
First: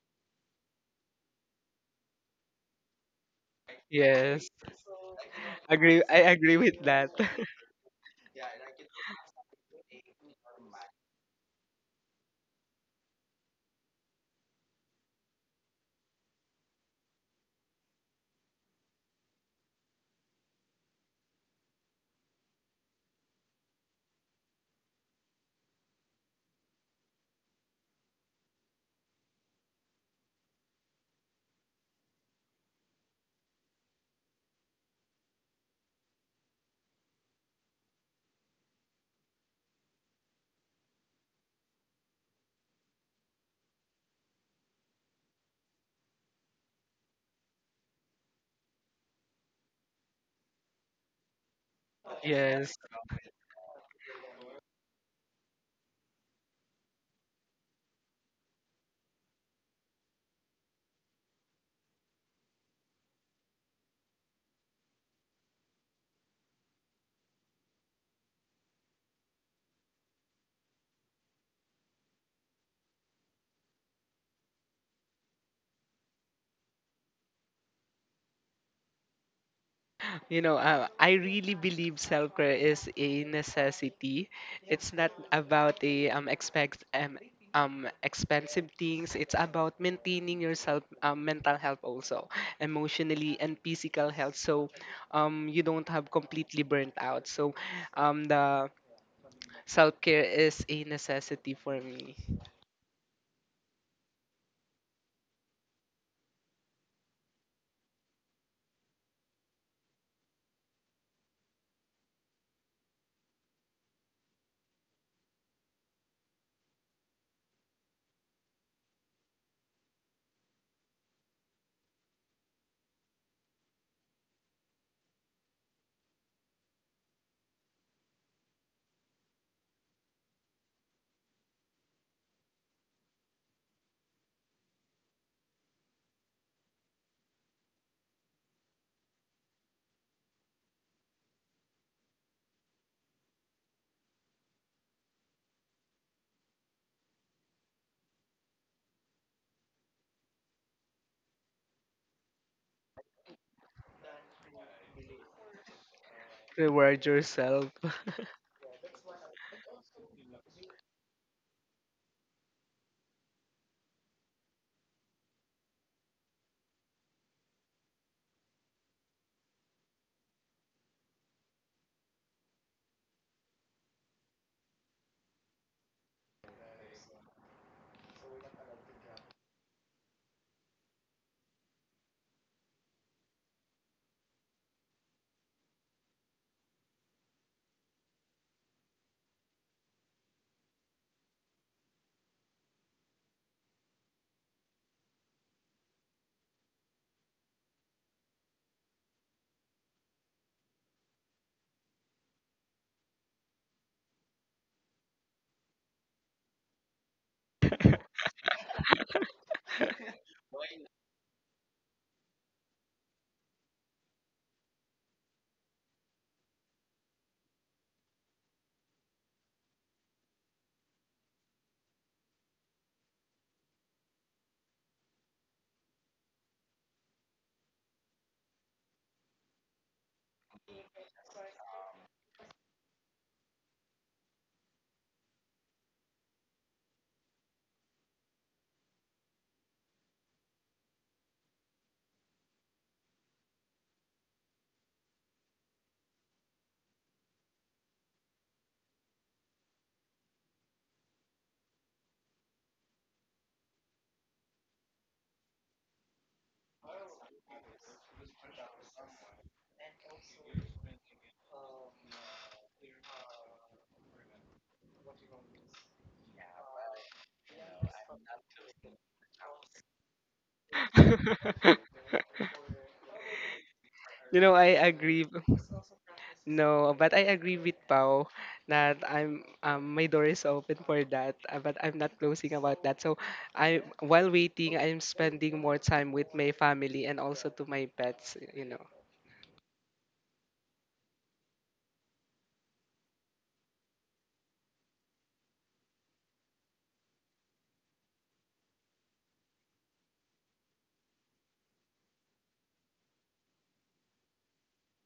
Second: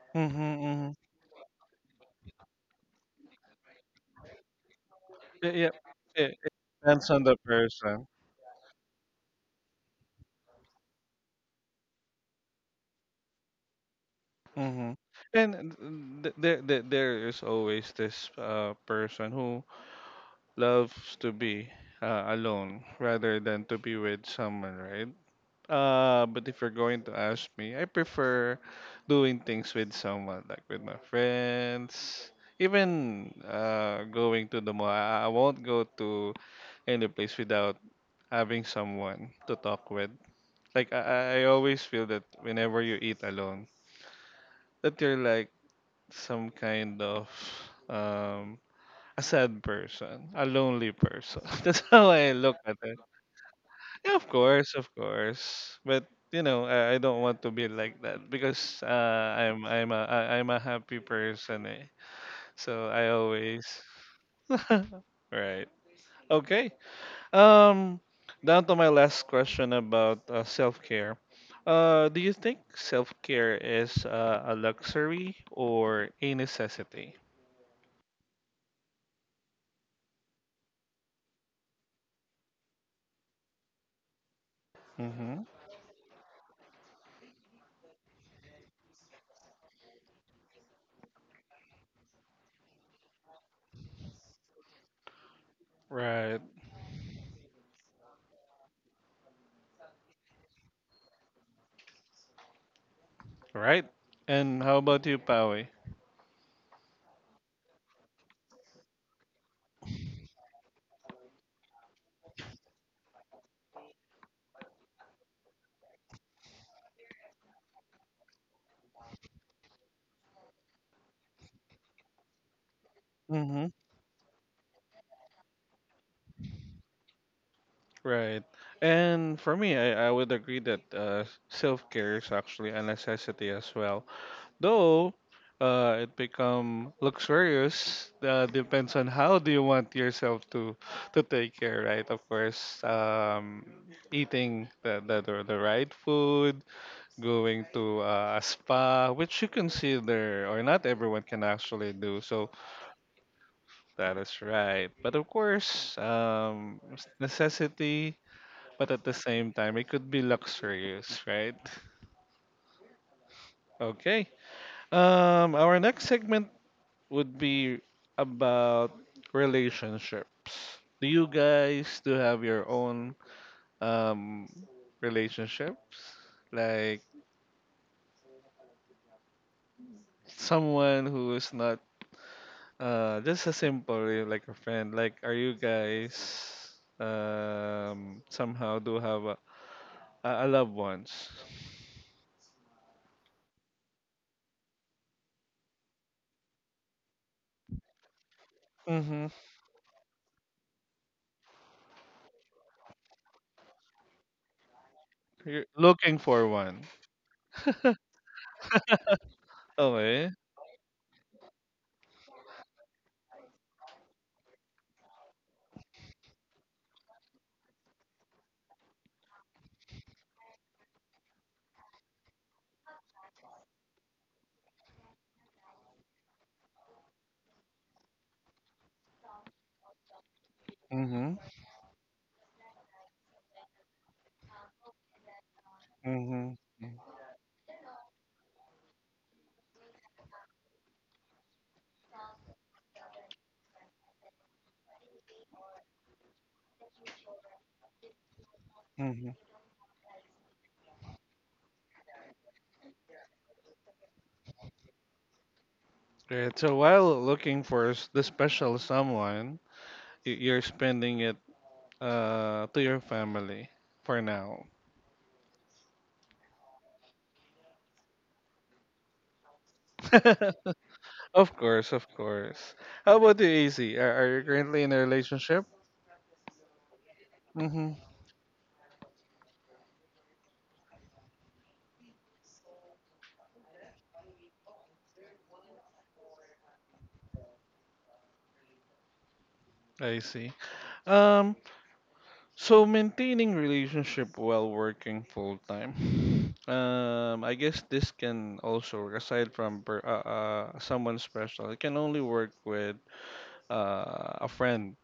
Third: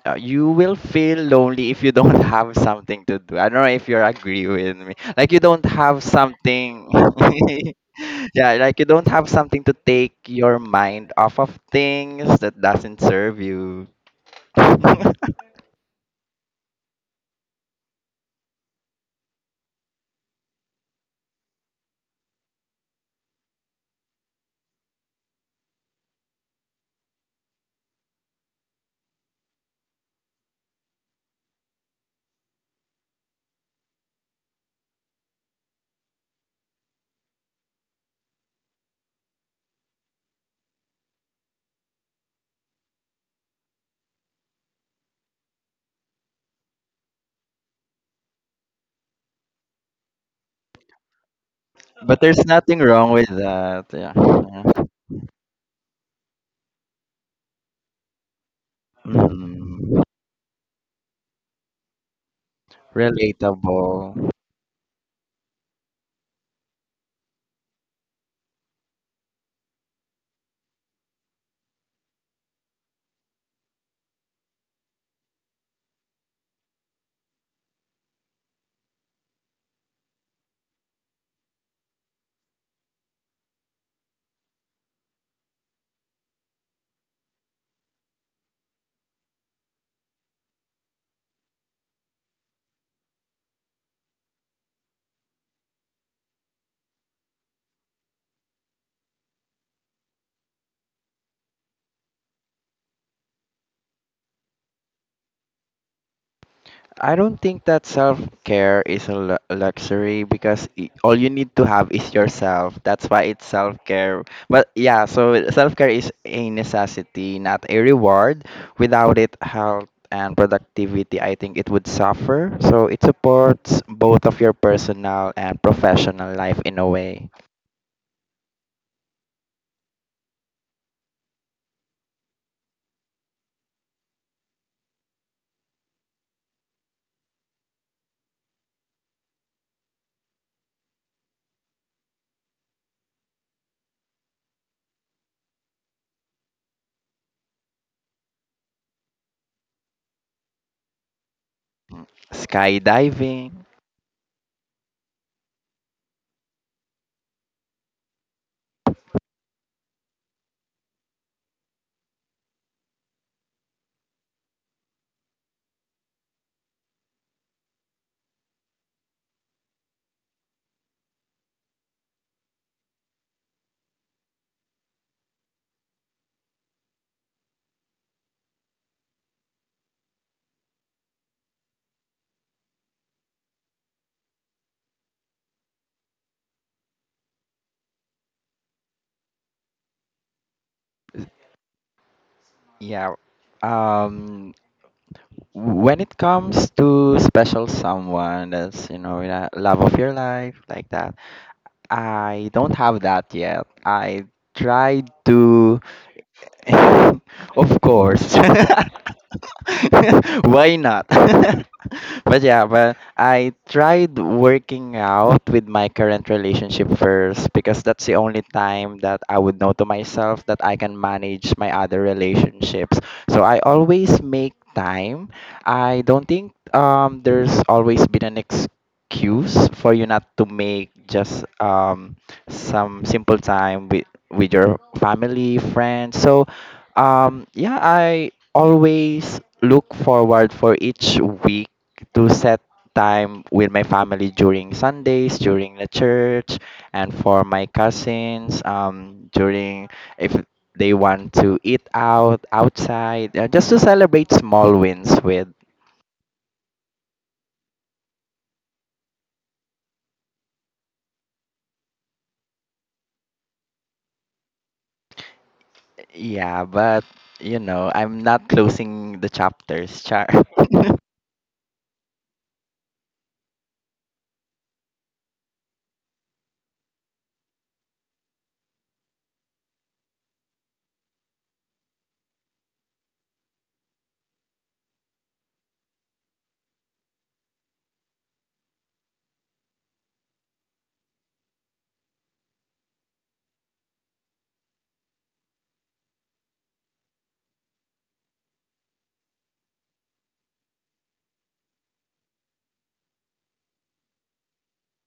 [SPEAKER 1] Mm-hmm.
[SPEAKER 3] You will
[SPEAKER 1] Mm-hmm.
[SPEAKER 3] feel lonely if you don't have something to do. I don't know if you agree
[SPEAKER 2] Yes,
[SPEAKER 3] with me. Like you
[SPEAKER 1] Yeah,
[SPEAKER 3] don't
[SPEAKER 1] yeah.
[SPEAKER 3] have
[SPEAKER 2] agree. I
[SPEAKER 1] It
[SPEAKER 2] agree with
[SPEAKER 3] something.
[SPEAKER 2] that.
[SPEAKER 1] depends on the person.
[SPEAKER 3] yeah, like you don't have something to take your mind off of things that doesn't serve you.
[SPEAKER 1] Mm-hmm.
[SPEAKER 3] but
[SPEAKER 1] And there is always this person who loves to be alone rather than to be with someone, right? But if you're going to ask me, I prefer doing things with someone, like with my friends, even going to the mall. I won't go to any place without having someone to talk with. Like I always feel that whenever you eat alone, that you're like some kind of um a sad person, a lonely person. That's how I
[SPEAKER 3] there's
[SPEAKER 1] look at
[SPEAKER 2] Yes.
[SPEAKER 3] nothing
[SPEAKER 1] it.
[SPEAKER 3] wrong with that.
[SPEAKER 1] Yeah, of course,
[SPEAKER 3] Yeah.
[SPEAKER 1] of course. But you know, I don't want to be like that because I'm I'm
[SPEAKER 3] Mhm.
[SPEAKER 1] a I, I'm a happy person. Eh? So I always
[SPEAKER 3] Relatable.
[SPEAKER 1] right. Okay. Um, down to my last question about self care. Do you think self care is a luxury or a necessity?
[SPEAKER 2] You know, I really believe self care is a necessity. It's not
[SPEAKER 1] Mm-hmm.
[SPEAKER 2] about a expect expensive things. It's about maintaining yourself mental health also, emotionally and physical health. So, you don't have
[SPEAKER 1] Right.
[SPEAKER 2] completely burnt out. So, the self care is a necessity for me.
[SPEAKER 1] Right. And how about you, Pawi?
[SPEAKER 3] I don't think that self care is a luxury because all you need to have is yourself. That's why it's self care. But yeah, so self care is a necessity, not a reward. Without it, health and productivity, I think it would suffer. So it
[SPEAKER 1] Mm-hmm.
[SPEAKER 3] supports both of your personal and professional life in a way.
[SPEAKER 1] Right. And for me, I would agree that self care is actually a necessity as well. Though it become luxurious, depends on how do you want yourself to take care, right? Of course, eating the right food, going to a spa, which you consider or not everyone can actually do. So
[SPEAKER 3] Skydiving.
[SPEAKER 1] that is right. But of course,
[SPEAKER 2] Reward
[SPEAKER 1] it's
[SPEAKER 2] yourself.
[SPEAKER 1] necessity, but at the same time, it could be luxurious, right? Okay. Our next segment would be about relationships. Do you guys do have your own um relationships? Like someone who is not just a simple eh, like a friend. Like are you guys somehow do have a I a loved ones.
[SPEAKER 3] Yeah. Um when it comes to special someone that's you know
[SPEAKER 1] Mm-hmm.
[SPEAKER 3] that love of your life like that I don't have that yet. I try
[SPEAKER 1] You're
[SPEAKER 3] to.
[SPEAKER 1] looking for one.
[SPEAKER 3] Of course.
[SPEAKER 1] Okay.
[SPEAKER 3] Why not? But yeah, but I tried working out with my current relationship first because that's the only time that I would know to myself that I can manage my other relationships. So I always make time. I don't think there's always been an cues for you not to make
[SPEAKER 1] Mm-hmm.
[SPEAKER 3] just some simple time with your family friends so
[SPEAKER 1] Mm-hmm.
[SPEAKER 3] yeah, I always look forward for each week to set time with my family during Sundays during the church and for my cousins
[SPEAKER 1] Mm-hmm.
[SPEAKER 3] during if they want to eat out outside just to celebrate small wins with.
[SPEAKER 1] Right. So while looking for the special someone, you're spending it to your family for now.
[SPEAKER 3] Yeah, but you know, I'm not closing the chapters, Char.
[SPEAKER 1] Of course, of course. How about you, AC?
[SPEAKER 2] you
[SPEAKER 1] Are you
[SPEAKER 2] know, I
[SPEAKER 1] currently in a
[SPEAKER 2] agree.
[SPEAKER 1] relationship?
[SPEAKER 2] No, but I agree with
[SPEAKER 1] Mm-hmm.
[SPEAKER 2] Pao that I'm my door is open for that, but I'm not closing about that. So I while waiting, I'm spending more time with my family and also to my pets, you know.
[SPEAKER 1] I see. Um, So maintaining relationship while working full time. I guess this can also aside from someone special. It can only work with a friend.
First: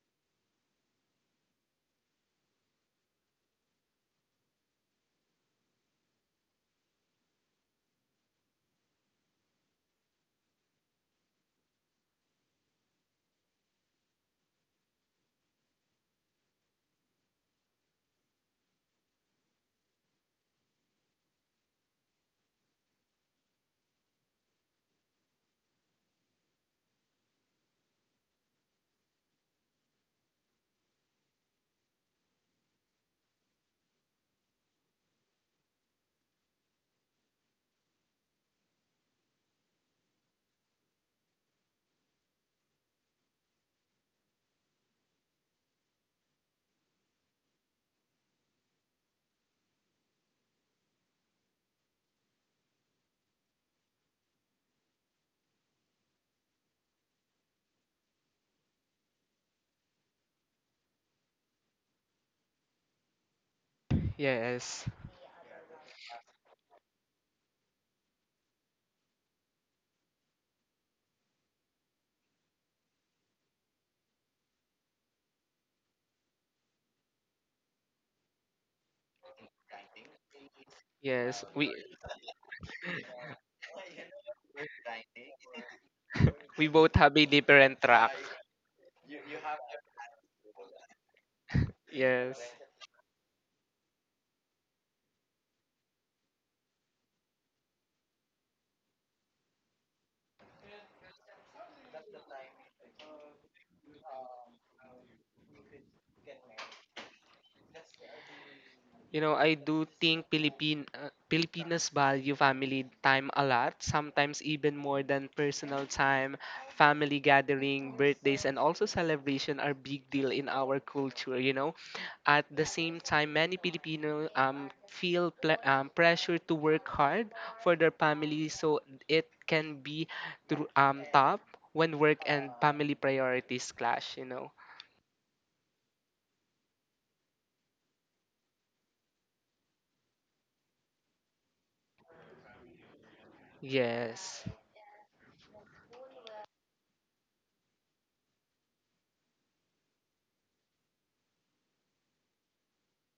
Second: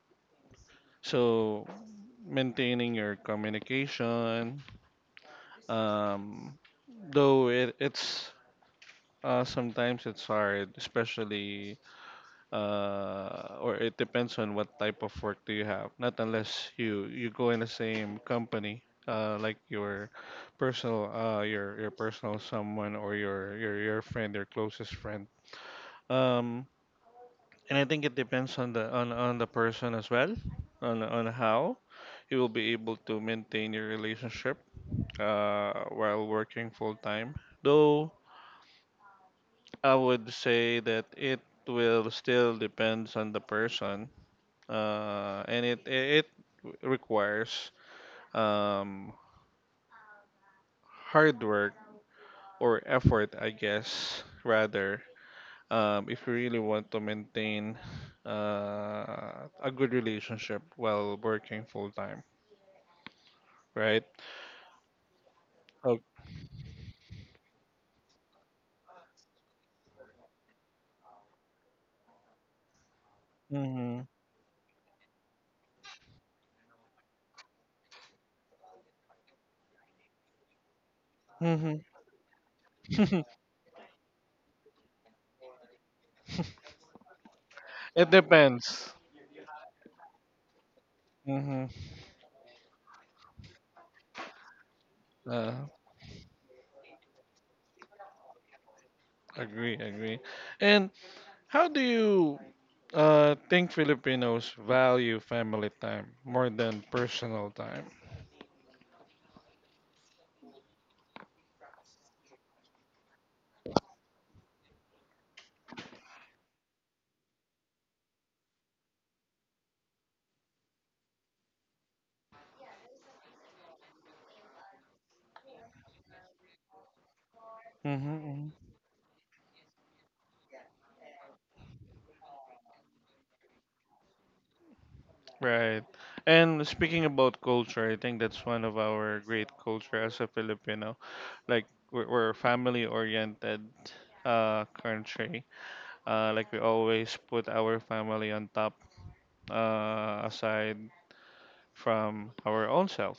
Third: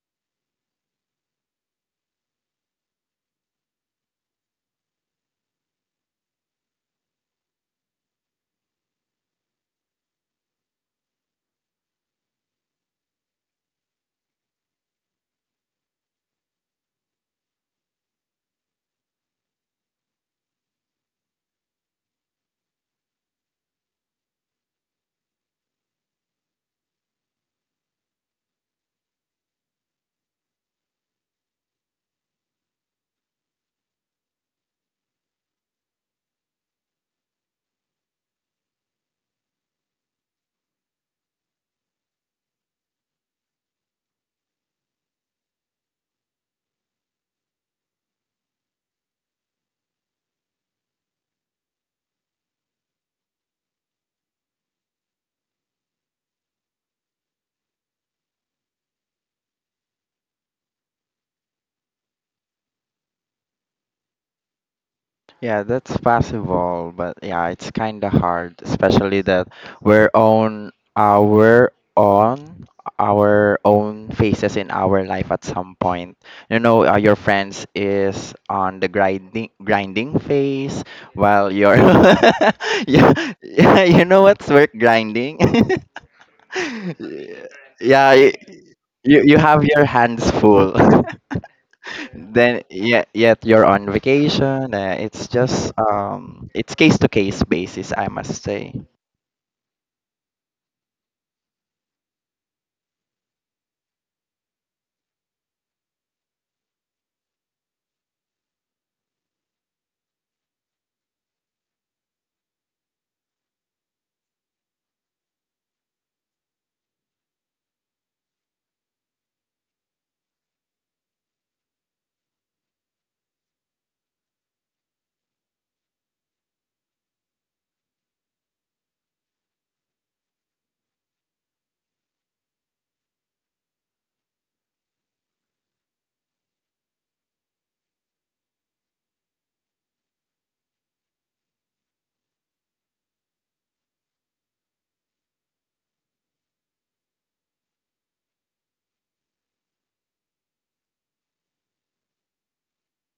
[SPEAKER 1] So maintaining your communication, um, though it, it's sometimes it's hard, especially or it depends on what type of work do you have. Not unless you go in the same company, like your your personal someone or your friend, your closest friend. Um, and I think it depends on the person as well, on how you will be able to maintain your relationship while working full time. Though I would say that it will still depends on the person, and it requires um, hard work or effort, I guess, rather, if you really want to maintain a good relationship while working full time, right?
[SPEAKER 2] Yes.
[SPEAKER 3] Yeah,
[SPEAKER 1] Oh,
[SPEAKER 3] that's possible, but yeah, it's kind of hard, especially that we're on our
[SPEAKER 1] hmm
[SPEAKER 3] own phases in our life at some point. You know, your friends is on the grinding phase,
[SPEAKER 2] Yes,
[SPEAKER 3] while
[SPEAKER 1] hmm
[SPEAKER 3] you're yeah, yeah, you know what's work grinding?
[SPEAKER 2] we both have a different
[SPEAKER 1] it
[SPEAKER 2] track.
[SPEAKER 3] Yeah, you,
[SPEAKER 1] depends.
[SPEAKER 3] you have your hands full.
[SPEAKER 1] Hmm.
[SPEAKER 2] Yes.
[SPEAKER 3] then yet you're on vacation. It's
[SPEAKER 1] Uh,
[SPEAKER 3] just it's case to case basis I must say.
[SPEAKER 1] Agree, agree. And how do you think Filipinos value family time more than personal time?
[SPEAKER 2] You know, I do think Philippine Filipinas value family time a lot, sometimes even more than personal time. Family gathering, birthdays, and also celebration are big deal in our culture, you know. At the same time, many Filipino feel pressure to work hard for their family,
[SPEAKER 1] Hmm.
[SPEAKER 2] so it can be through top when work and family priorities clash, you know.
[SPEAKER 1] Right. And speaking about culture, I think that's one of our great culture as a Filipino. Like we're a family-oriented
[SPEAKER 2] Yes,
[SPEAKER 1] country. Like we always put our family on top, aside from our own self.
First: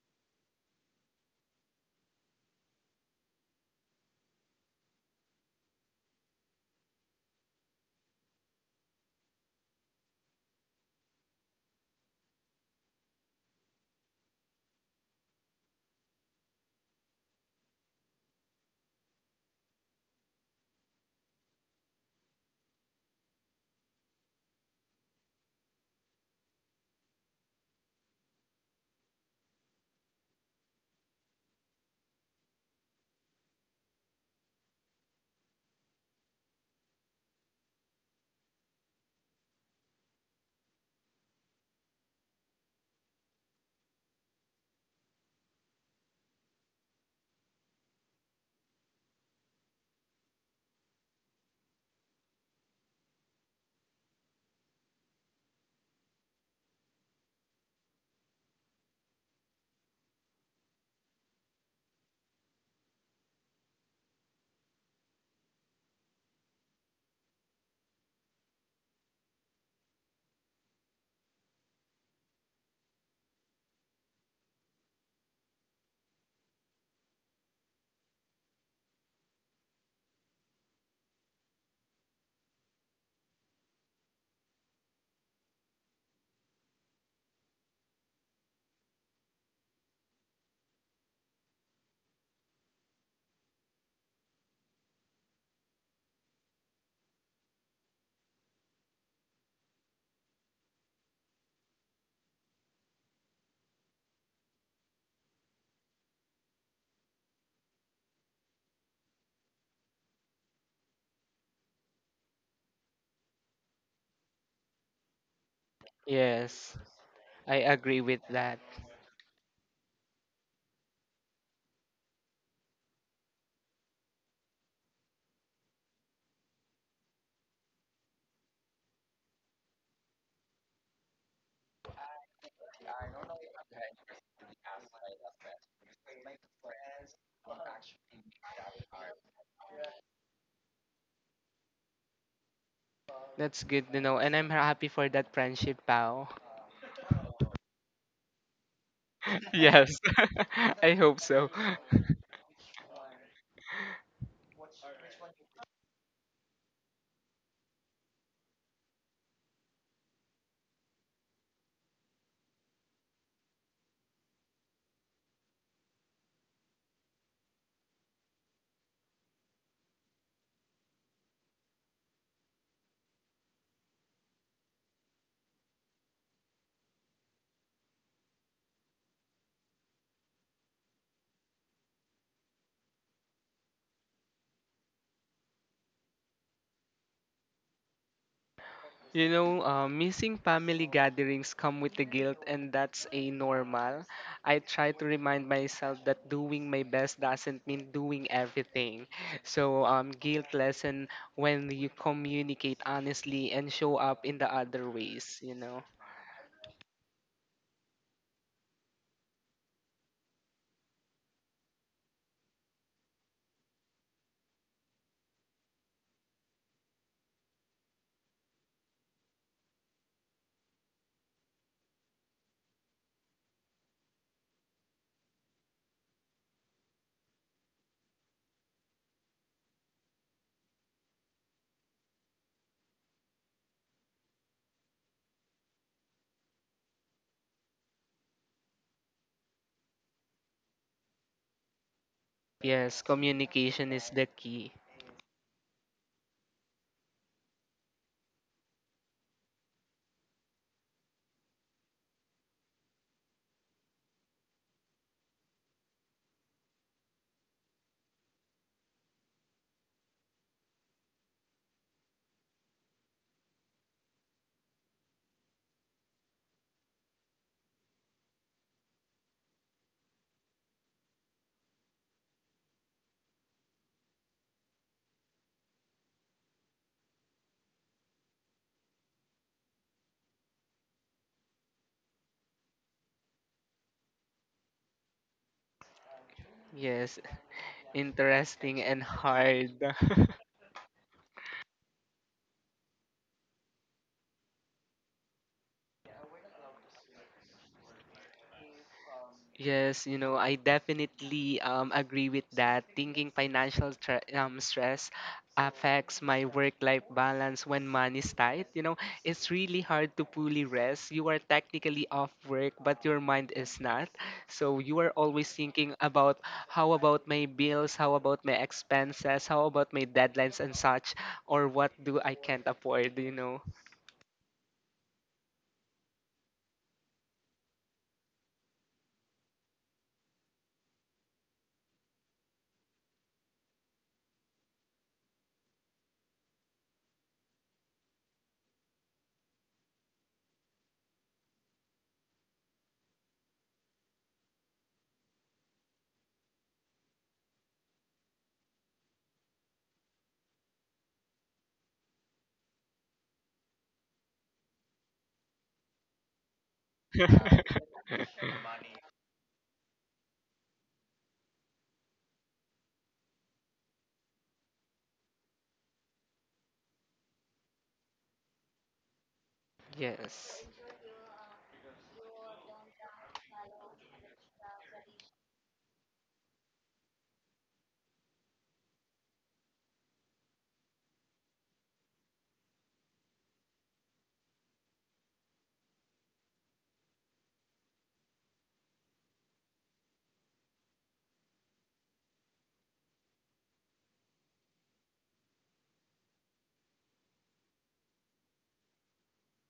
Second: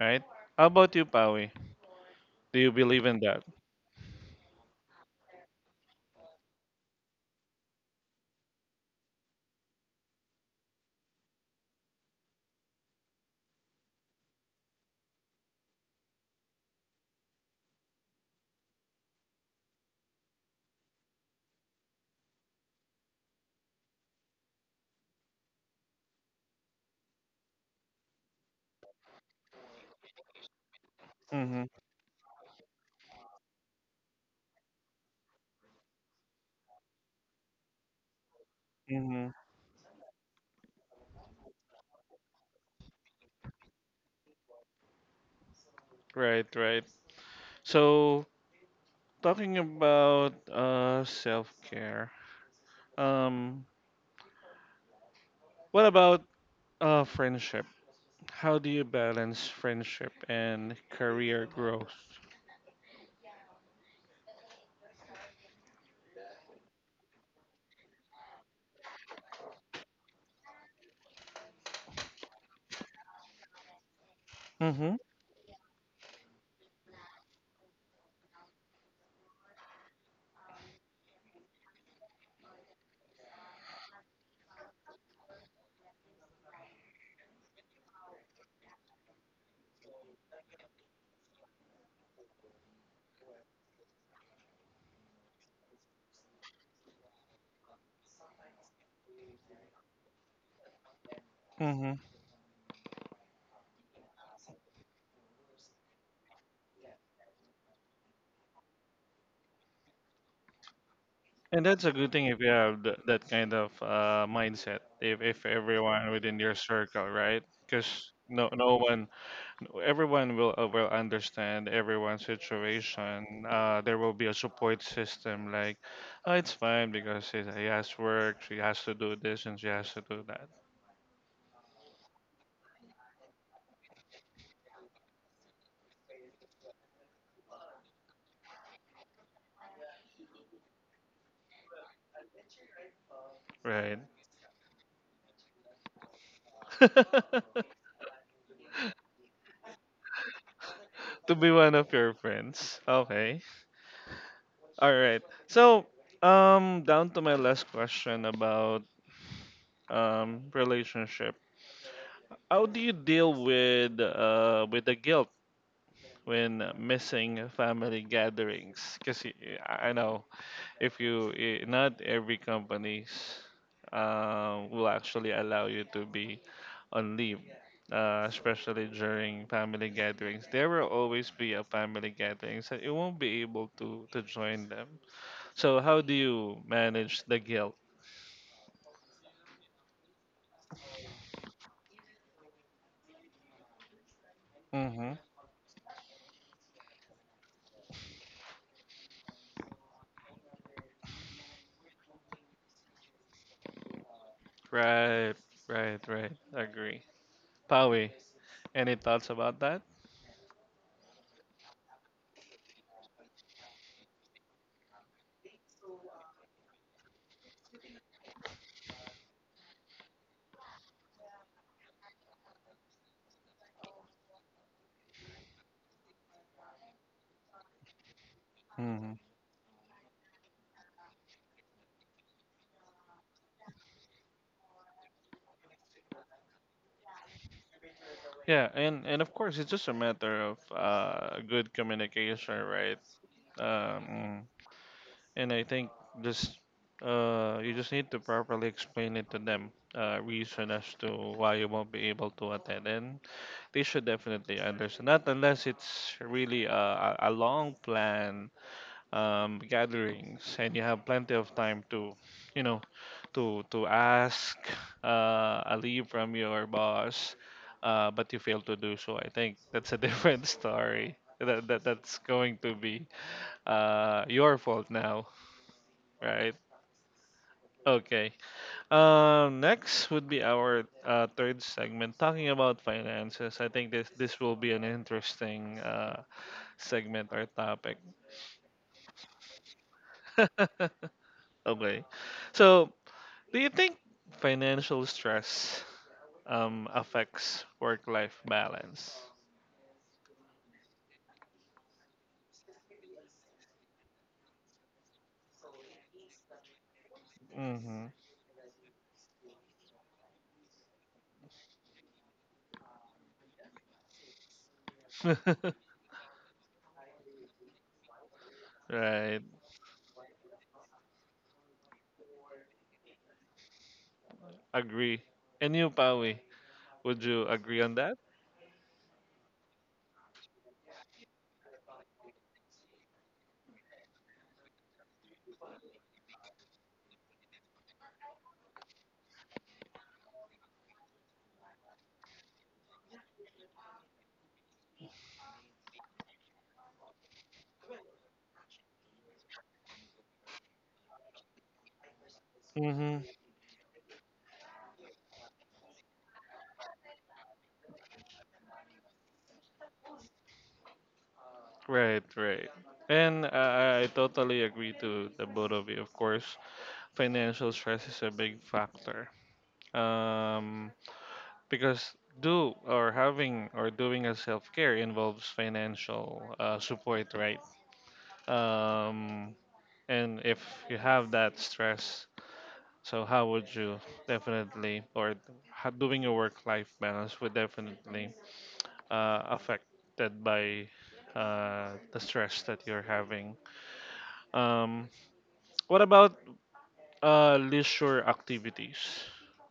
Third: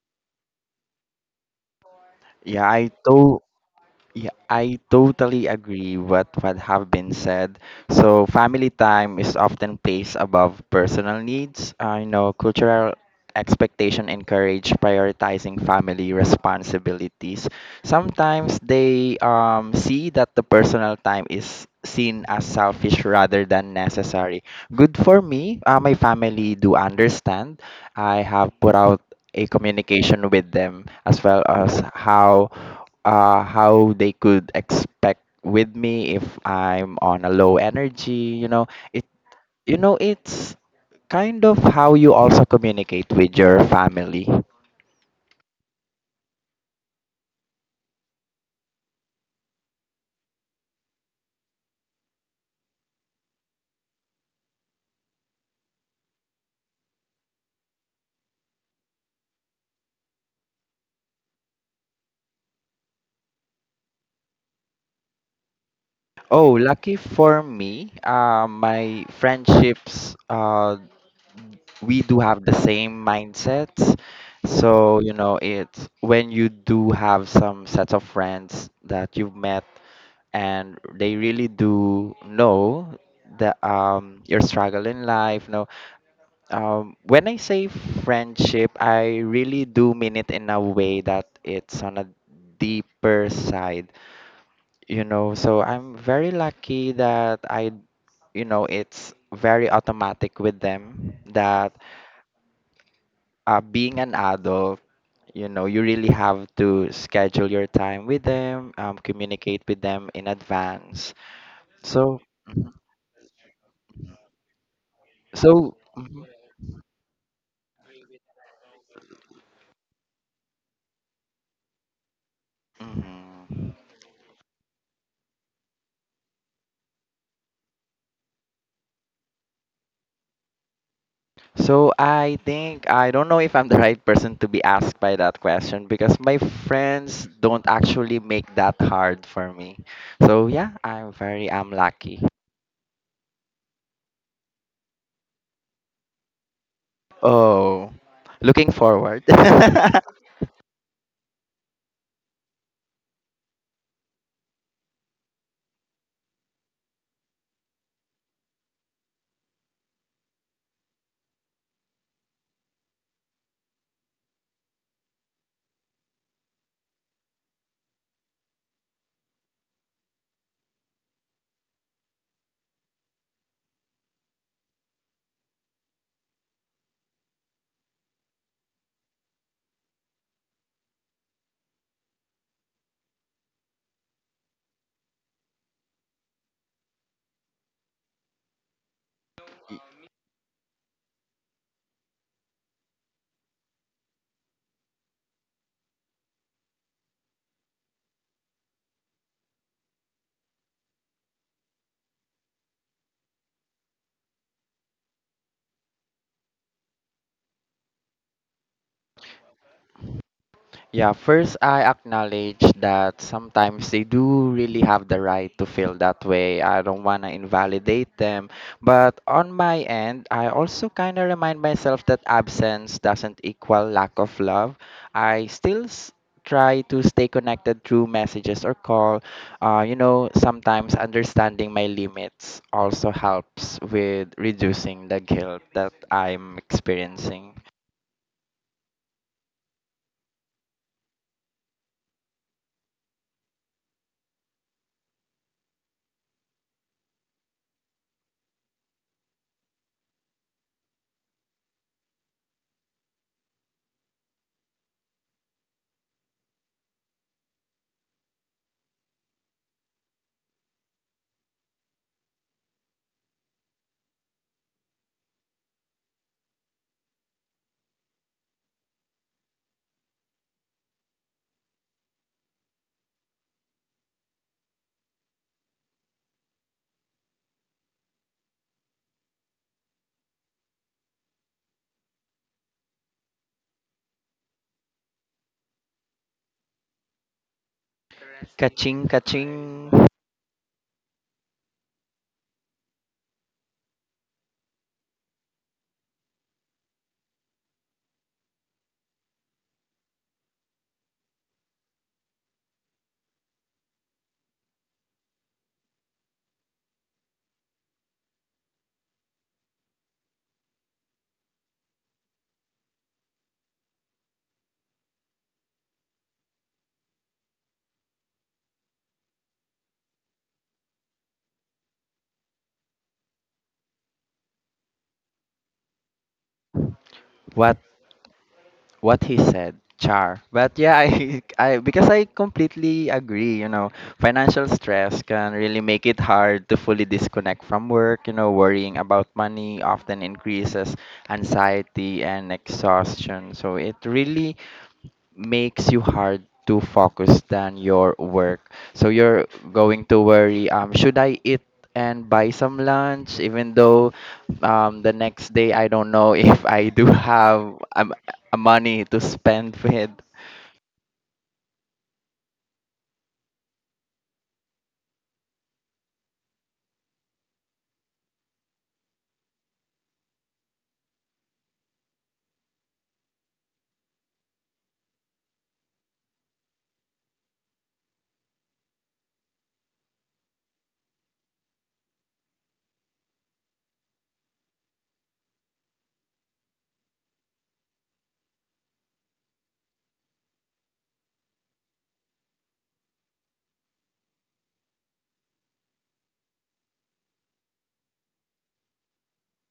[SPEAKER 1] Right? How about you, Pawi? Do
[SPEAKER 3] Yeah
[SPEAKER 1] you
[SPEAKER 3] I
[SPEAKER 1] believe in
[SPEAKER 3] told.
[SPEAKER 1] that?
[SPEAKER 3] Yeah, I totally agree with what have been said. So family time is often placed above personal needs. I know cultural expectation encourage prioritizing family responsibilities. Sometimes they see that the personal time is seen as selfish rather than necessary. Good for me. My family do understand. I have put out a communication with them as well
[SPEAKER 1] Mm-hmm.
[SPEAKER 3] as how they could expect with me if I'm on a low energy. You know, it
[SPEAKER 1] Mm-hmm.
[SPEAKER 3] it's kind of how you also communicate with your family.
[SPEAKER 1] Right. Right. So talking about self-care. Um, what about friendship? How do you balance friendship and career growth?
[SPEAKER 3] Oh, lucky for me, my friendships we do have the same mindsets.
[SPEAKER 1] Mm-hmm.
[SPEAKER 3] So, you know, it's when you do have some sets of friends that you've met and they really do know the your struggle in life, no? When I say friendship, I really do mean it in a way that it's on a deeper side, you know. So I'm very lucky that I it's very automatic with them that
[SPEAKER 1] Mm-hmm.
[SPEAKER 3] being an adult, you know, you really have to schedule your time with them, communicate with them in advance.
[SPEAKER 1] And that's a good
[SPEAKER 3] So,
[SPEAKER 1] thing if you
[SPEAKER 3] mhm.
[SPEAKER 1] have that kind of mindset. If
[SPEAKER 3] so,
[SPEAKER 1] everyone
[SPEAKER 3] mhm,
[SPEAKER 1] within your
[SPEAKER 2] yes,
[SPEAKER 1] circle, right?
[SPEAKER 2] I agree
[SPEAKER 1] Because
[SPEAKER 2] with
[SPEAKER 1] no
[SPEAKER 2] that.
[SPEAKER 1] no one, everyone will understand everyone's situation.
[SPEAKER 3] mhm.
[SPEAKER 1] There will be a support system. Like, oh, it's fine because he has work. She has to do this and she has to do that.
[SPEAKER 3] So I think I don't know if I'm the right person to be asked by that question, because my friends don't actually make that hard for me. So yeah, I'm very I'm lucky.
[SPEAKER 2] That's good
[SPEAKER 1] Right.
[SPEAKER 2] to know, and I'm happy for that friendship, pal.
[SPEAKER 3] Oh, looking forward.
[SPEAKER 2] yes, I hope
[SPEAKER 1] To be
[SPEAKER 2] so.
[SPEAKER 1] one of your friends. Okay. All right. So, down to my last question about relationship. How do you deal with the guilt when missing family gatherings? Because I know if not every companies will actually allow you to be on leave. Especially during family gatherings, there will always be a family gatherings that you won't be able to join them. So how do you manage the guilt?
[SPEAKER 2] You know, missing family gatherings come with the guilt, and that's a normal. I try to
[SPEAKER 1] Mm-hmm.
[SPEAKER 2] remind myself that doing my best doesn't mean doing everything. So, guilt lesson when you communicate honestly and show up in the other
[SPEAKER 1] Right,
[SPEAKER 2] ways. You know.
[SPEAKER 1] right. Agree. Pawi, any thoughts about that?
[SPEAKER 3] Yeah, first I acknowledge that sometimes they do really have the right to feel that way. I don't want to invalidate them. But on my end, I also kind of remind myself that absence doesn't equal lack of love. I still s- try to stay connected through messages or
[SPEAKER 1] Mm-hmm.
[SPEAKER 3] call. You know, sometimes understanding my limits also helps with reducing the guilt that I'm experiencing.
[SPEAKER 1] Yeah, and of course it's just a matter of good communication, right?
[SPEAKER 2] Yes, communication is the
[SPEAKER 1] Um,
[SPEAKER 2] key.
[SPEAKER 1] and I think just you just need to properly explain it to them, reason as to why you won't be able to attend, and they should definitely understand. Not unless it's really a long plan gatherings, and you have plenty of time to, you know, to ask a leave from your boss, but you fail to do so. I think that's a different story. That's going to be your fault now, right? Okay. Next would be our third segment, talking about finances. I think this will be an interesting
[SPEAKER 2] Yes,
[SPEAKER 1] segment or topic.
[SPEAKER 2] interesting and
[SPEAKER 3] Kaching, kaching.
[SPEAKER 2] hard.
[SPEAKER 1] Okay, so do you think financial stress affects work life balance?
[SPEAKER 2] Yes, you know, I definitely agree with that. Thinking financial stress affects my work life balance when
[SPEAKER 1] Mm-hmm.
[SPEAKER 2] money's tight. You know, it's really hard to fully rest. You are technically off work, but your mind is not. So you are always thinking about how about my bills, how about my
[SPEAKER 1] Right.
[SPEAKER 2] expenses, how about my deadlines and such, or what do I can't afford, you know?
[SPEAKER 1] Agree. And you, Pawi, would you
[SPEAKER 3] What
[SPEAKER 1] agree on that?
[SPEAKER 3] what he said, char, but yeah, I completely agree. You know, financial stress can really make it hard to fully disconnect from work. You know, worrying about money often increases anxiety and exhaustion, so it really makes you hard to focus than your work. So you're going to worry, should I eat and buy some
[SPEAKER 1] Mm-hmm.
[SPEAKER 3] lunch, even though the next day I don't know if I do have a money to spend with.
[SPEAKER 1] Right, right. And I totally agree to the both of you. Of course, financial stress is a big factor.
[SPEAKER 2] Yes.
[SPEAKER 1] Um, because do or having or doing a self care involves financial support, right? Um, and if you have that stress, so how would you definitely, or how doing your work-life balance would definitely affected by the stress that you're having. Um, what about leisure activities?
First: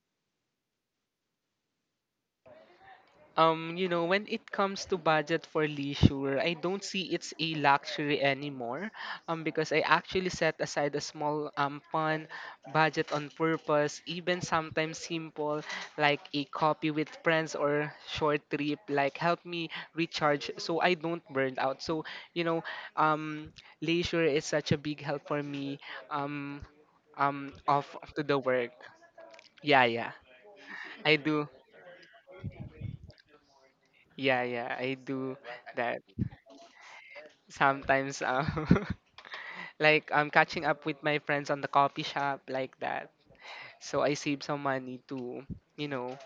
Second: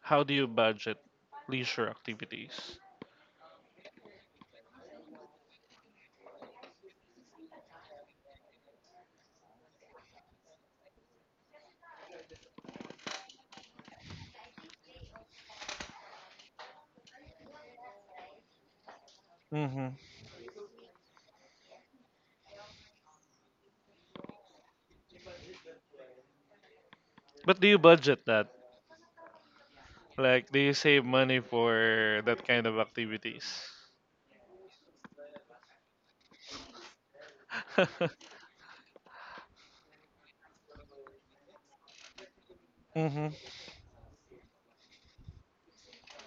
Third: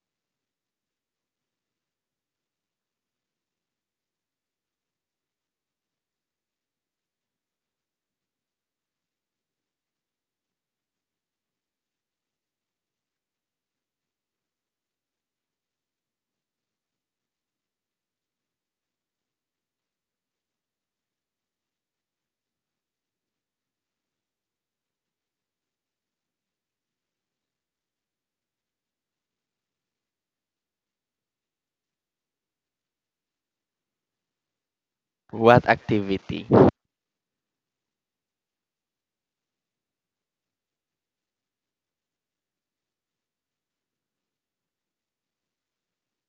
[SPEAKER 1] How do you budget leisure activities?
[SPEAKER 2] You know, when it comes to budget for leisure, I don't see it's a luxury anymore. Because I actually set aside a small fun budget on purpose, even sometimes simple like a coffee with friends or short trip, like help me
[SPEAKER 1] Hmm.
[SPEAKER 2] recharge so I don't burn out. So, you know, um leisure is such a big help for me um
[SPEAKER 1] But do you
[SPEAKER 2] off
[SPEAKER 1] budget
[SPEAKER 2] to the
[SPEAKER 1] that?
[SPEAKER 2] work. Yeah, yeah.
[SPEAKER 1] Like, do you save
[SPEAKER 2] I
[SPEAKER 1] money
[SPEAKER 2] do.
[SPEAKER 1] for that kind of activities?
[SPEAKER 2] Yeah, yeah, I do
[SPEAKER 3] What
[SPEAKER 2] that.
[SPEAKER 3] activity?
[SPEAKER 2] Sometimes like I'm catching up with my friends on the coffee shop like that.
[SPEAKER 1] Mm-hmm.
[SPEAKER 2] So I save some money to, you know,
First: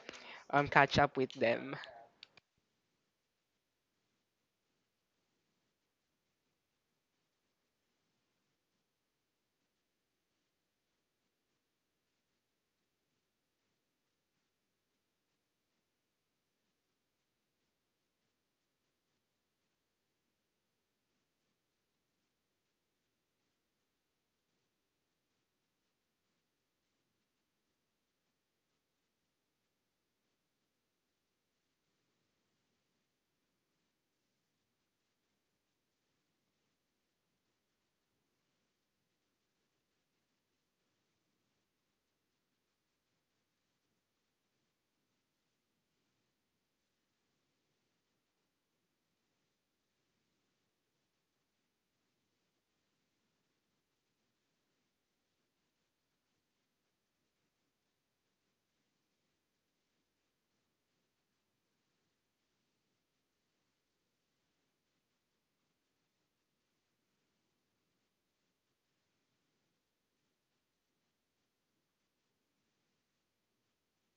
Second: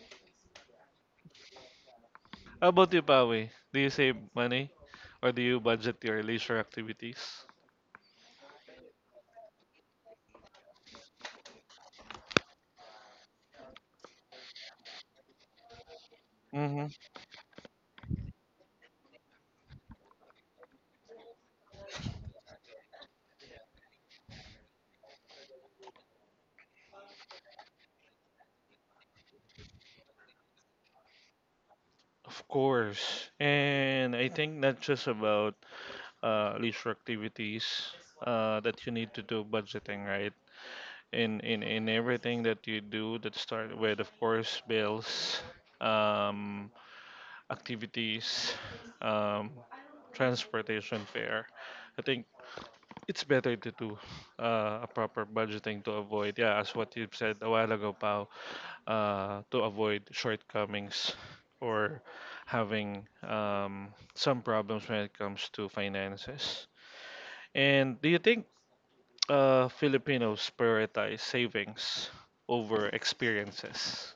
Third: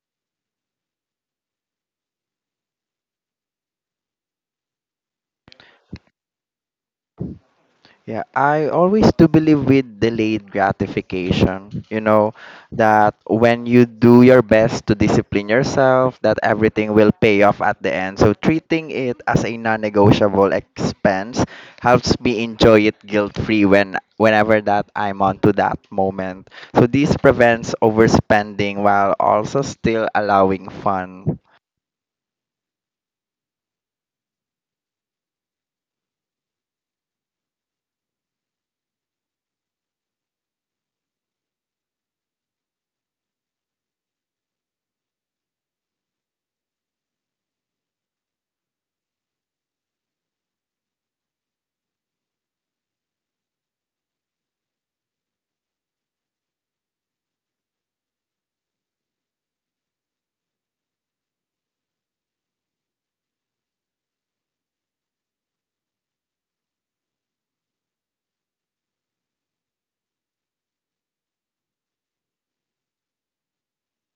[SPEAKER 2] catch up with them.
[SPEAKER 1] How about you, Pawe? Do you save money or do you budget your leisure activities?
[SPEAKER 3] Yeah, I always do believe with delayed gratification, you know, that when you do your best to discipline yourself, that
[SPEAKER 1] Hmm.
[SPEAKER 3] everything will pay off at the end. So treating it as a non-negotiable expense helps me enjoy it guilt-free whenever that I'm on to that moment. So this prevents overspending while also still allowing fun.
[SPEAKER 1] Of course. And I think not just about leisure activities, that you need to do budgeting, right? In, in everything that you do that start with, of course, bills, um, activities, um, transportation fare. I think it's better to do a proper budgeting to avoid, yeah, as what you said a while ago, Pao, to avoid shortcomings or having some problems when it comes to finances. And do you think Filipinos prioritize savings over experiences?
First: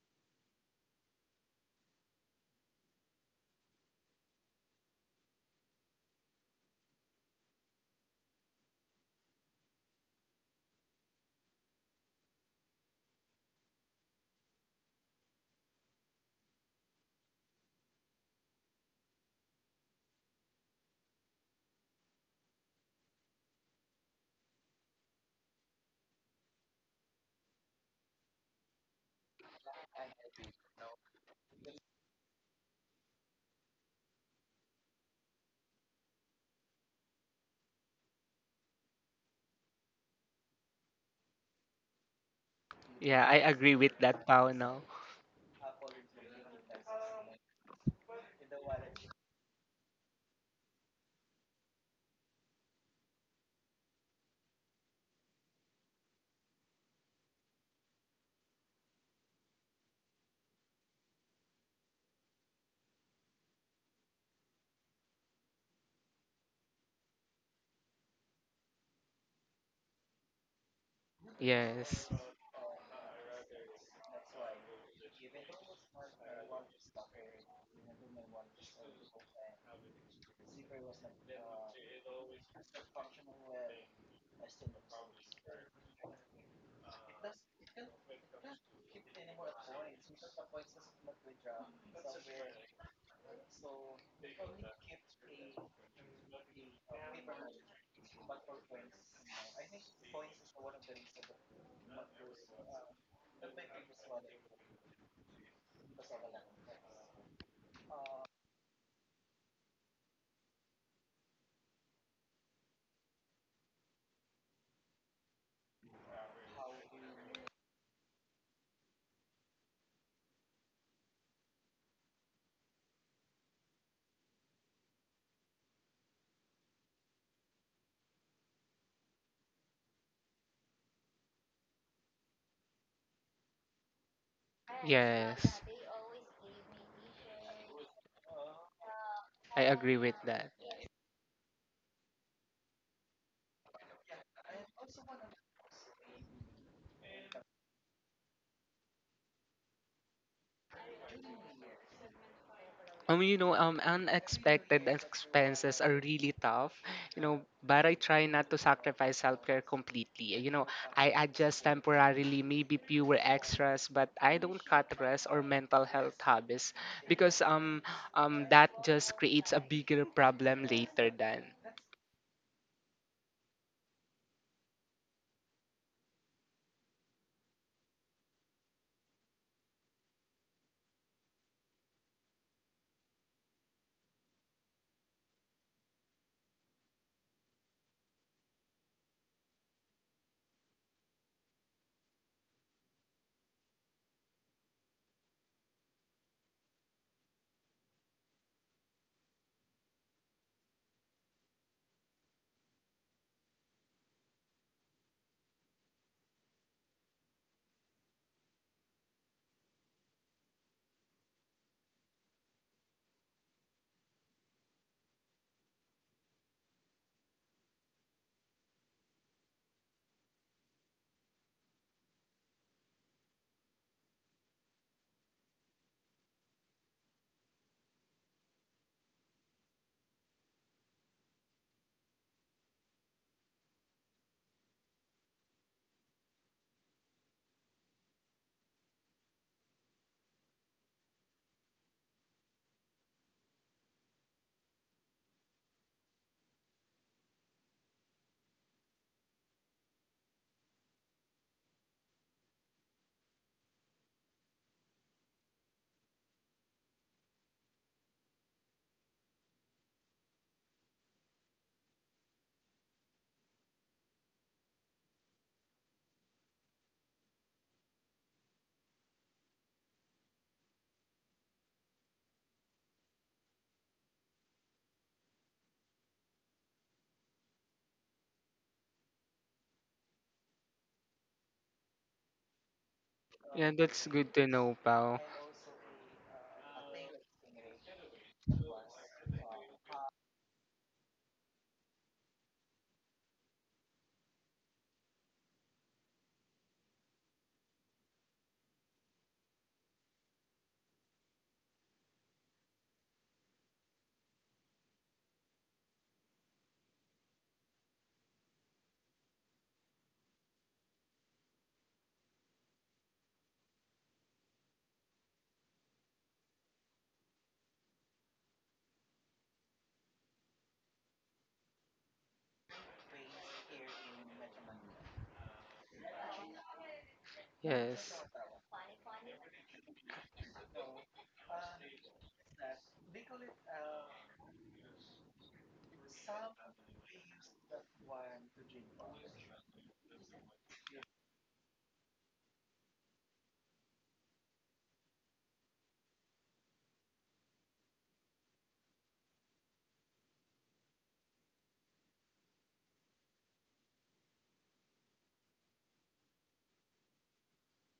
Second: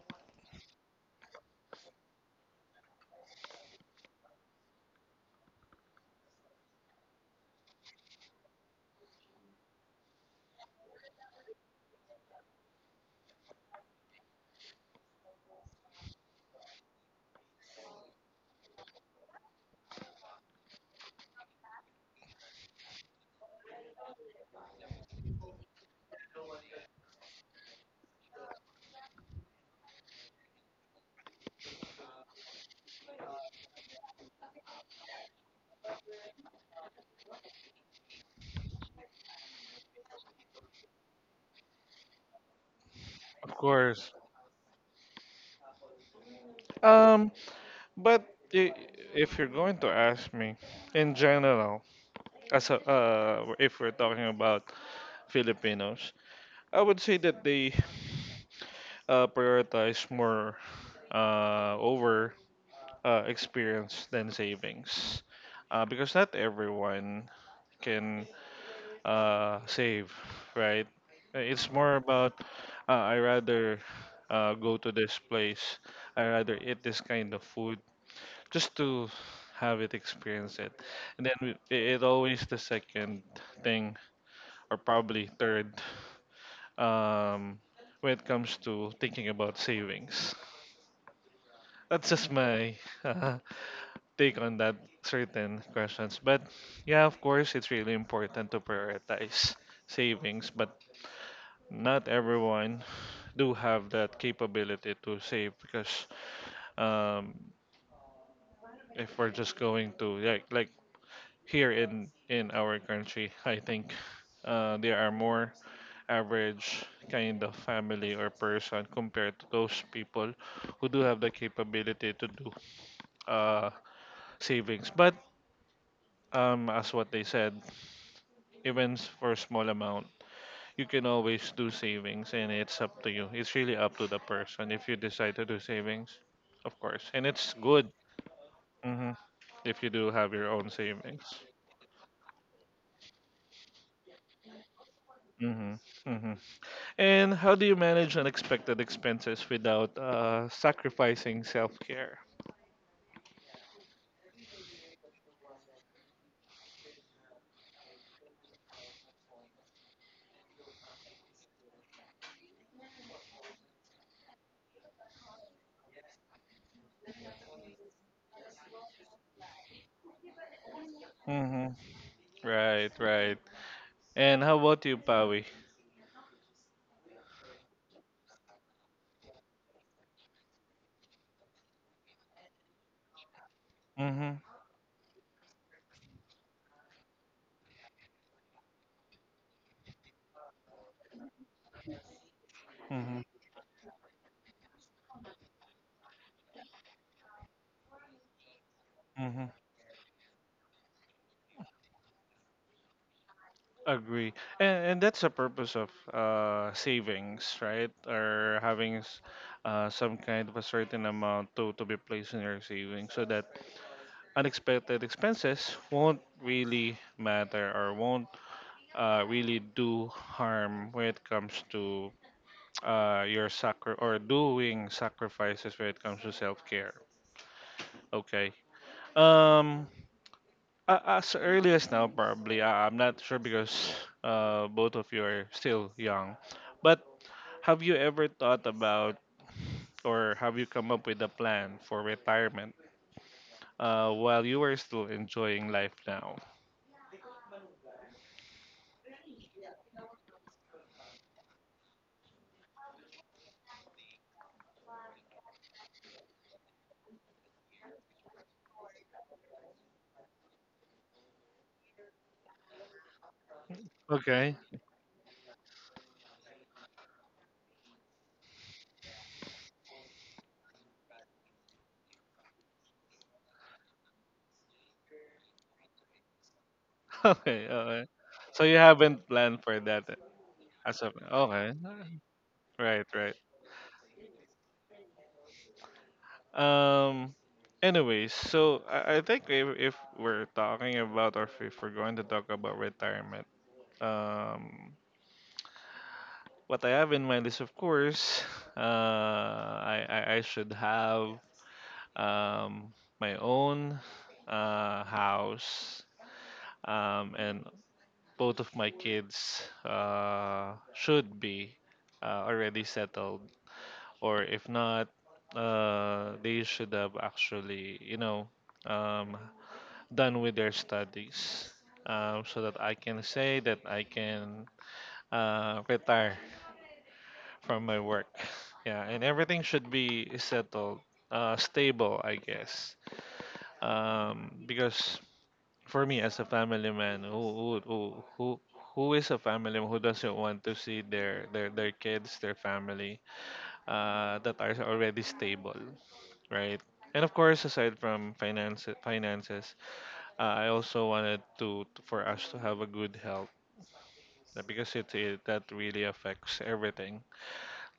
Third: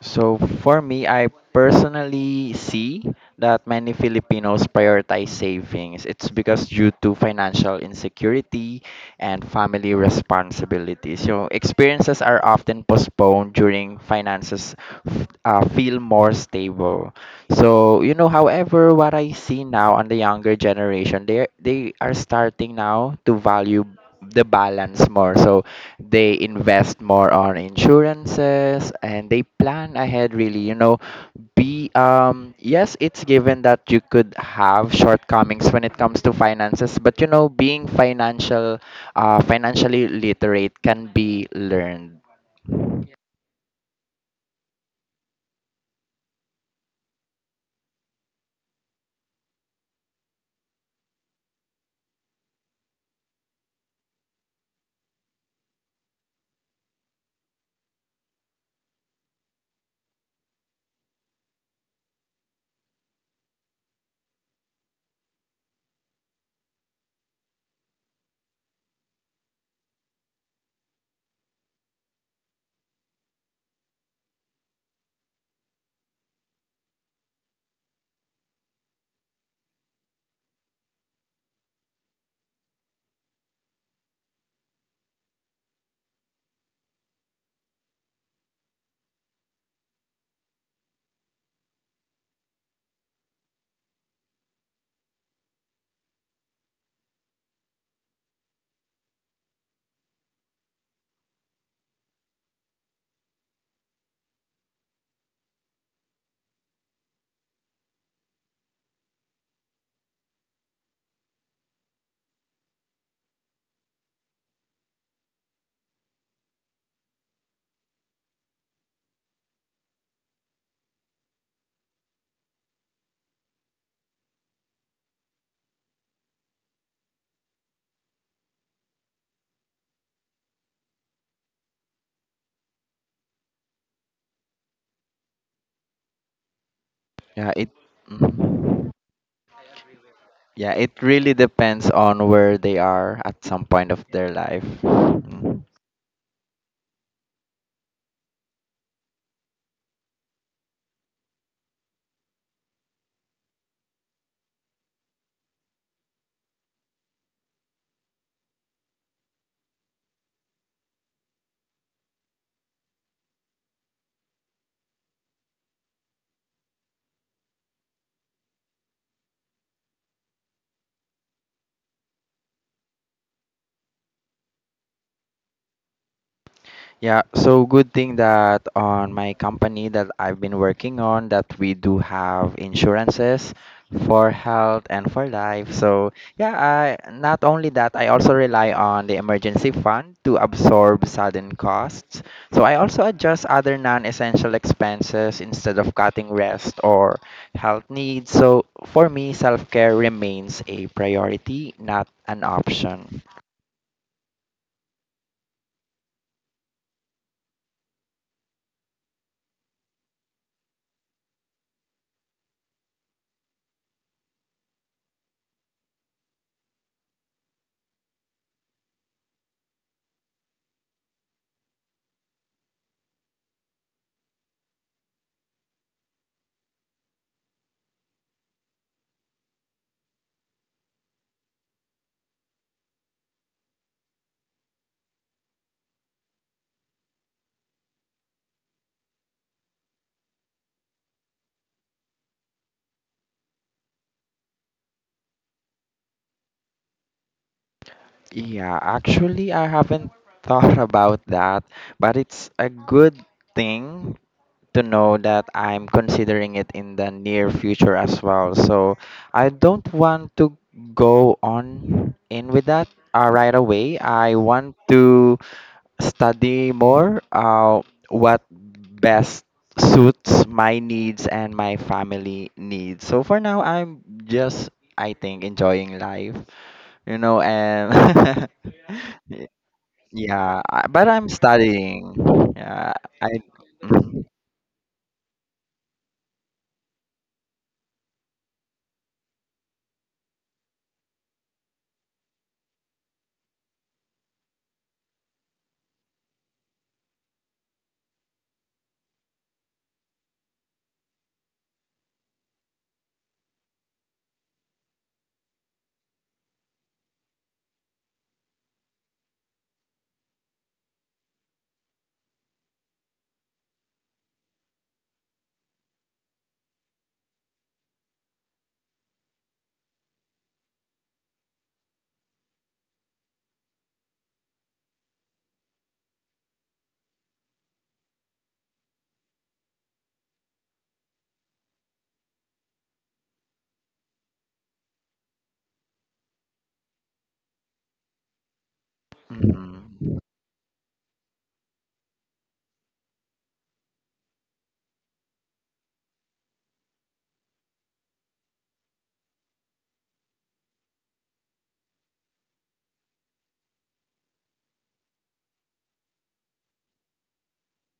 [SPEAKER 3] So for me, I personally see that many Filipinos prioritize savings. It's because due to financial insecurity and family responsibilities. So experiences are often postponed during finances feel more stable. So you know, however, what I see now on the younger generation, they are starting now to value the balance more. So they invest more on insurances and they plan ahead really. You know, be yes, it's given that you could have shortcomings when it comes to finances, but you know, being financially literate can be learned.
[SPEAKER 2] Yeah, I
[SPEAKER 1] Of
[SPEAKER 2] agree with
[SPEAKER 1] course.
[SPEAKER 2] that, Pao now.
[SPEAKER 1] Um, but i- if you're going to ask me, in general, if we're talking about Filipinos, I would say that they prioritize more over experience than savings, because not everyone can save, right? It's more
[SPEAKER 2] Yes.
[SPEAKER 1] about I rather go to this place, I rather eat this kind of food just to have it experience it, and then it always the second thing or probably third um, when it comes to thinking about savings. That's just my take on that certain questions. But yeah, of course, it's really important to prioritize savings, but not everyone do have that capability to save because um, if we're just going to like here in our country, I think there are more average kind of family or person compared to those people who do have the capability to do uh, savings. But as what they said, events for a small amount, you can always do savings and it's up to you. It's really up to the person if you decide to do
[SPEAKER 2] Yes.
[SPEAKER 1] savings, of course. And
[SPEAKER 3] Yeah
[SPEAKER 1] it's
[SPEAKER 3] it
[SPEAKER 1] good,
[SPEAKER 3] Mhm.
[SPEAKER 1] mhm,
[SPEAKER 2] I
[SPEAKER 1] if you
[SPEAKER 2] agree
[SPEAKER 1] do
[SPEAKER 2] with
[SPEAKER 1] have your
[SPEAKER 2] that.
[SPEAKER 1] own
[SPEAKER 3] Yeah, it
[SPEAKER 1] savings.
[SPEAKER 3] really depends on where they are at some point of their life. Mm.
[SPEAKER 1] Hmm. Hmm. And how do you manage unexpected expenses without sacrificing self care?
[SPEAKER 2] You know, unexpected expenses are really tough, you know, but I try not to sacrifice self-care completely. You know, I adjust temporarily, maybe fewer extras, but I don't cut rest or mental health habits because that just creates a bigger problem later then.
[SPEAKER 1] Hmm. Right, right. And how about you, Pawi?
[SPEAKER 3] Yeah, so good thing that on my company that I've been working on, that we do have insurances for
[SPEAKER 1] Hmm.
[SPEAKER 3] health and for life. So yeah, I, not only that, I also rely on the emergency fund to absorb sudden costs. So I also
[SPEAKER 1] Hmm.
[SPEAKER 3] adjust other non-essential expenses instead of cutting rest or health needs. So for me,
[SPEAKER 1] Hmm.
[SPEAKER 3] self-care remains a priority, not an option.
[SPEAKER 1] Agree. And that's the purpose of savings, right? Or having some kind of a certain amount to be placed in your savings so that unexpected expenses won't really matter or won't really do harm when it comes to your sacri or doing sacrifices when it comes to self-care. Okay. Um, as early as now, probably. I'm not sure because both of you are still young. But have you ever thought about or have you come up with a plan for retirement while you are still enjoying life now?
[SPEAKER 3] Yeah, actually, I haven't thought about that, but it's a good thing to know that I'm considering it in the near future as well. So I don't want to go on in with that right away. I
[SPEAKER 1] Okay.
[SPEAKER 3] want to study more what best suits my needs and my family needs. So for now, I'm just, I think, enjoying life, you know.
[SPEAKER 1] Okay. Okay.
[SPEAKER 3] And
[SPEAKER 1] So you haven't planned for that
[SPEAKER 3] yeah, I,
[SPEAKER 1] as
[SPEAKER 3] but
[SPEAKER 1] of
[SPEAKER 3] I'm
[SPEAKER 1] okay.
[SPEAKER 3] studying. Yeah,
[SPEAKER 1] Right,
[SPEAKER 3] I.
[SPEAKER 1] right.
[SPEAKER 2] Yeah, that's
[SPEAKER 3] Mm,
[SPEAKER 2] good to know, pal.
[SPEAKER 1] Um anyways, so I think if we're talking about or if we're going to talk about retirement, um what I have in mind is of course I should have um, my own house, and both of my kids should be already settled, or if not, they should have um, done with their studies. So that I can say that I can retire from my
[SPEAKER 2] Yes,
[SPEAKER 1] work. Yeah, and everything should be settled, stable, I guess because for me as a family man who who is a family who
[SPEAKER 3] mm,
[SPEAKER 1] doesn't want to see their kids, their family that are already stable, right. And of course, aside from finances, I also wanted to, for us to have a good health, because it that really affects everything.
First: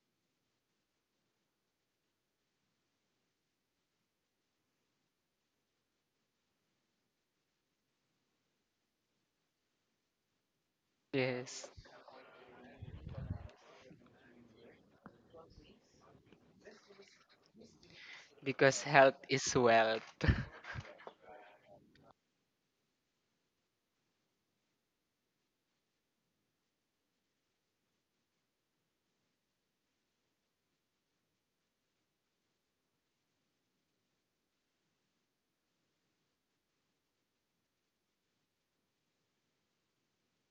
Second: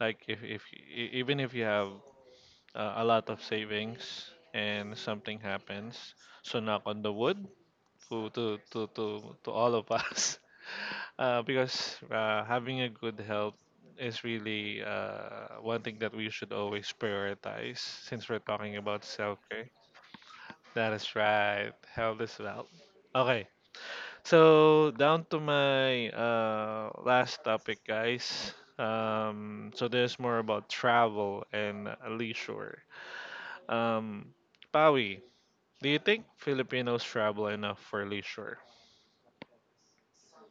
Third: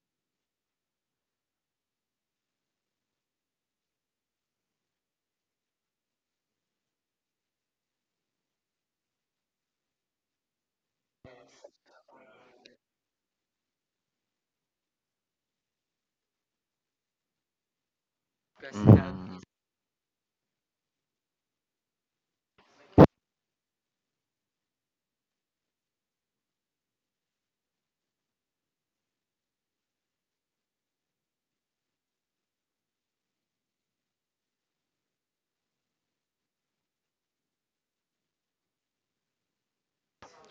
[SPEAKER 1] Like if e- even if you have a lot of savings and something happens, so knock on the wood to to to to, to all of us, uh,
[SPEAKER 2] yes,
[SPEAKER 1] because uh, having a good health is really one thing that we should always prioritize since we're talking
[SPEAKER 2] because
[SPEAKER 1] about
[SPEAKER 2] health
[SPEAKER 1] self
[SPEAKER 3] mm.
[SPEAKER 2] is
[SPEAKER 1] care.
[SPEAKER 2] wealth.
[SPEAKER 1] That is right. Health is wealth. Okay, so down to my last topic, guys. So there's more about travel and leisure. Um, Pawi, do you think Filipinos travel enough for leisure?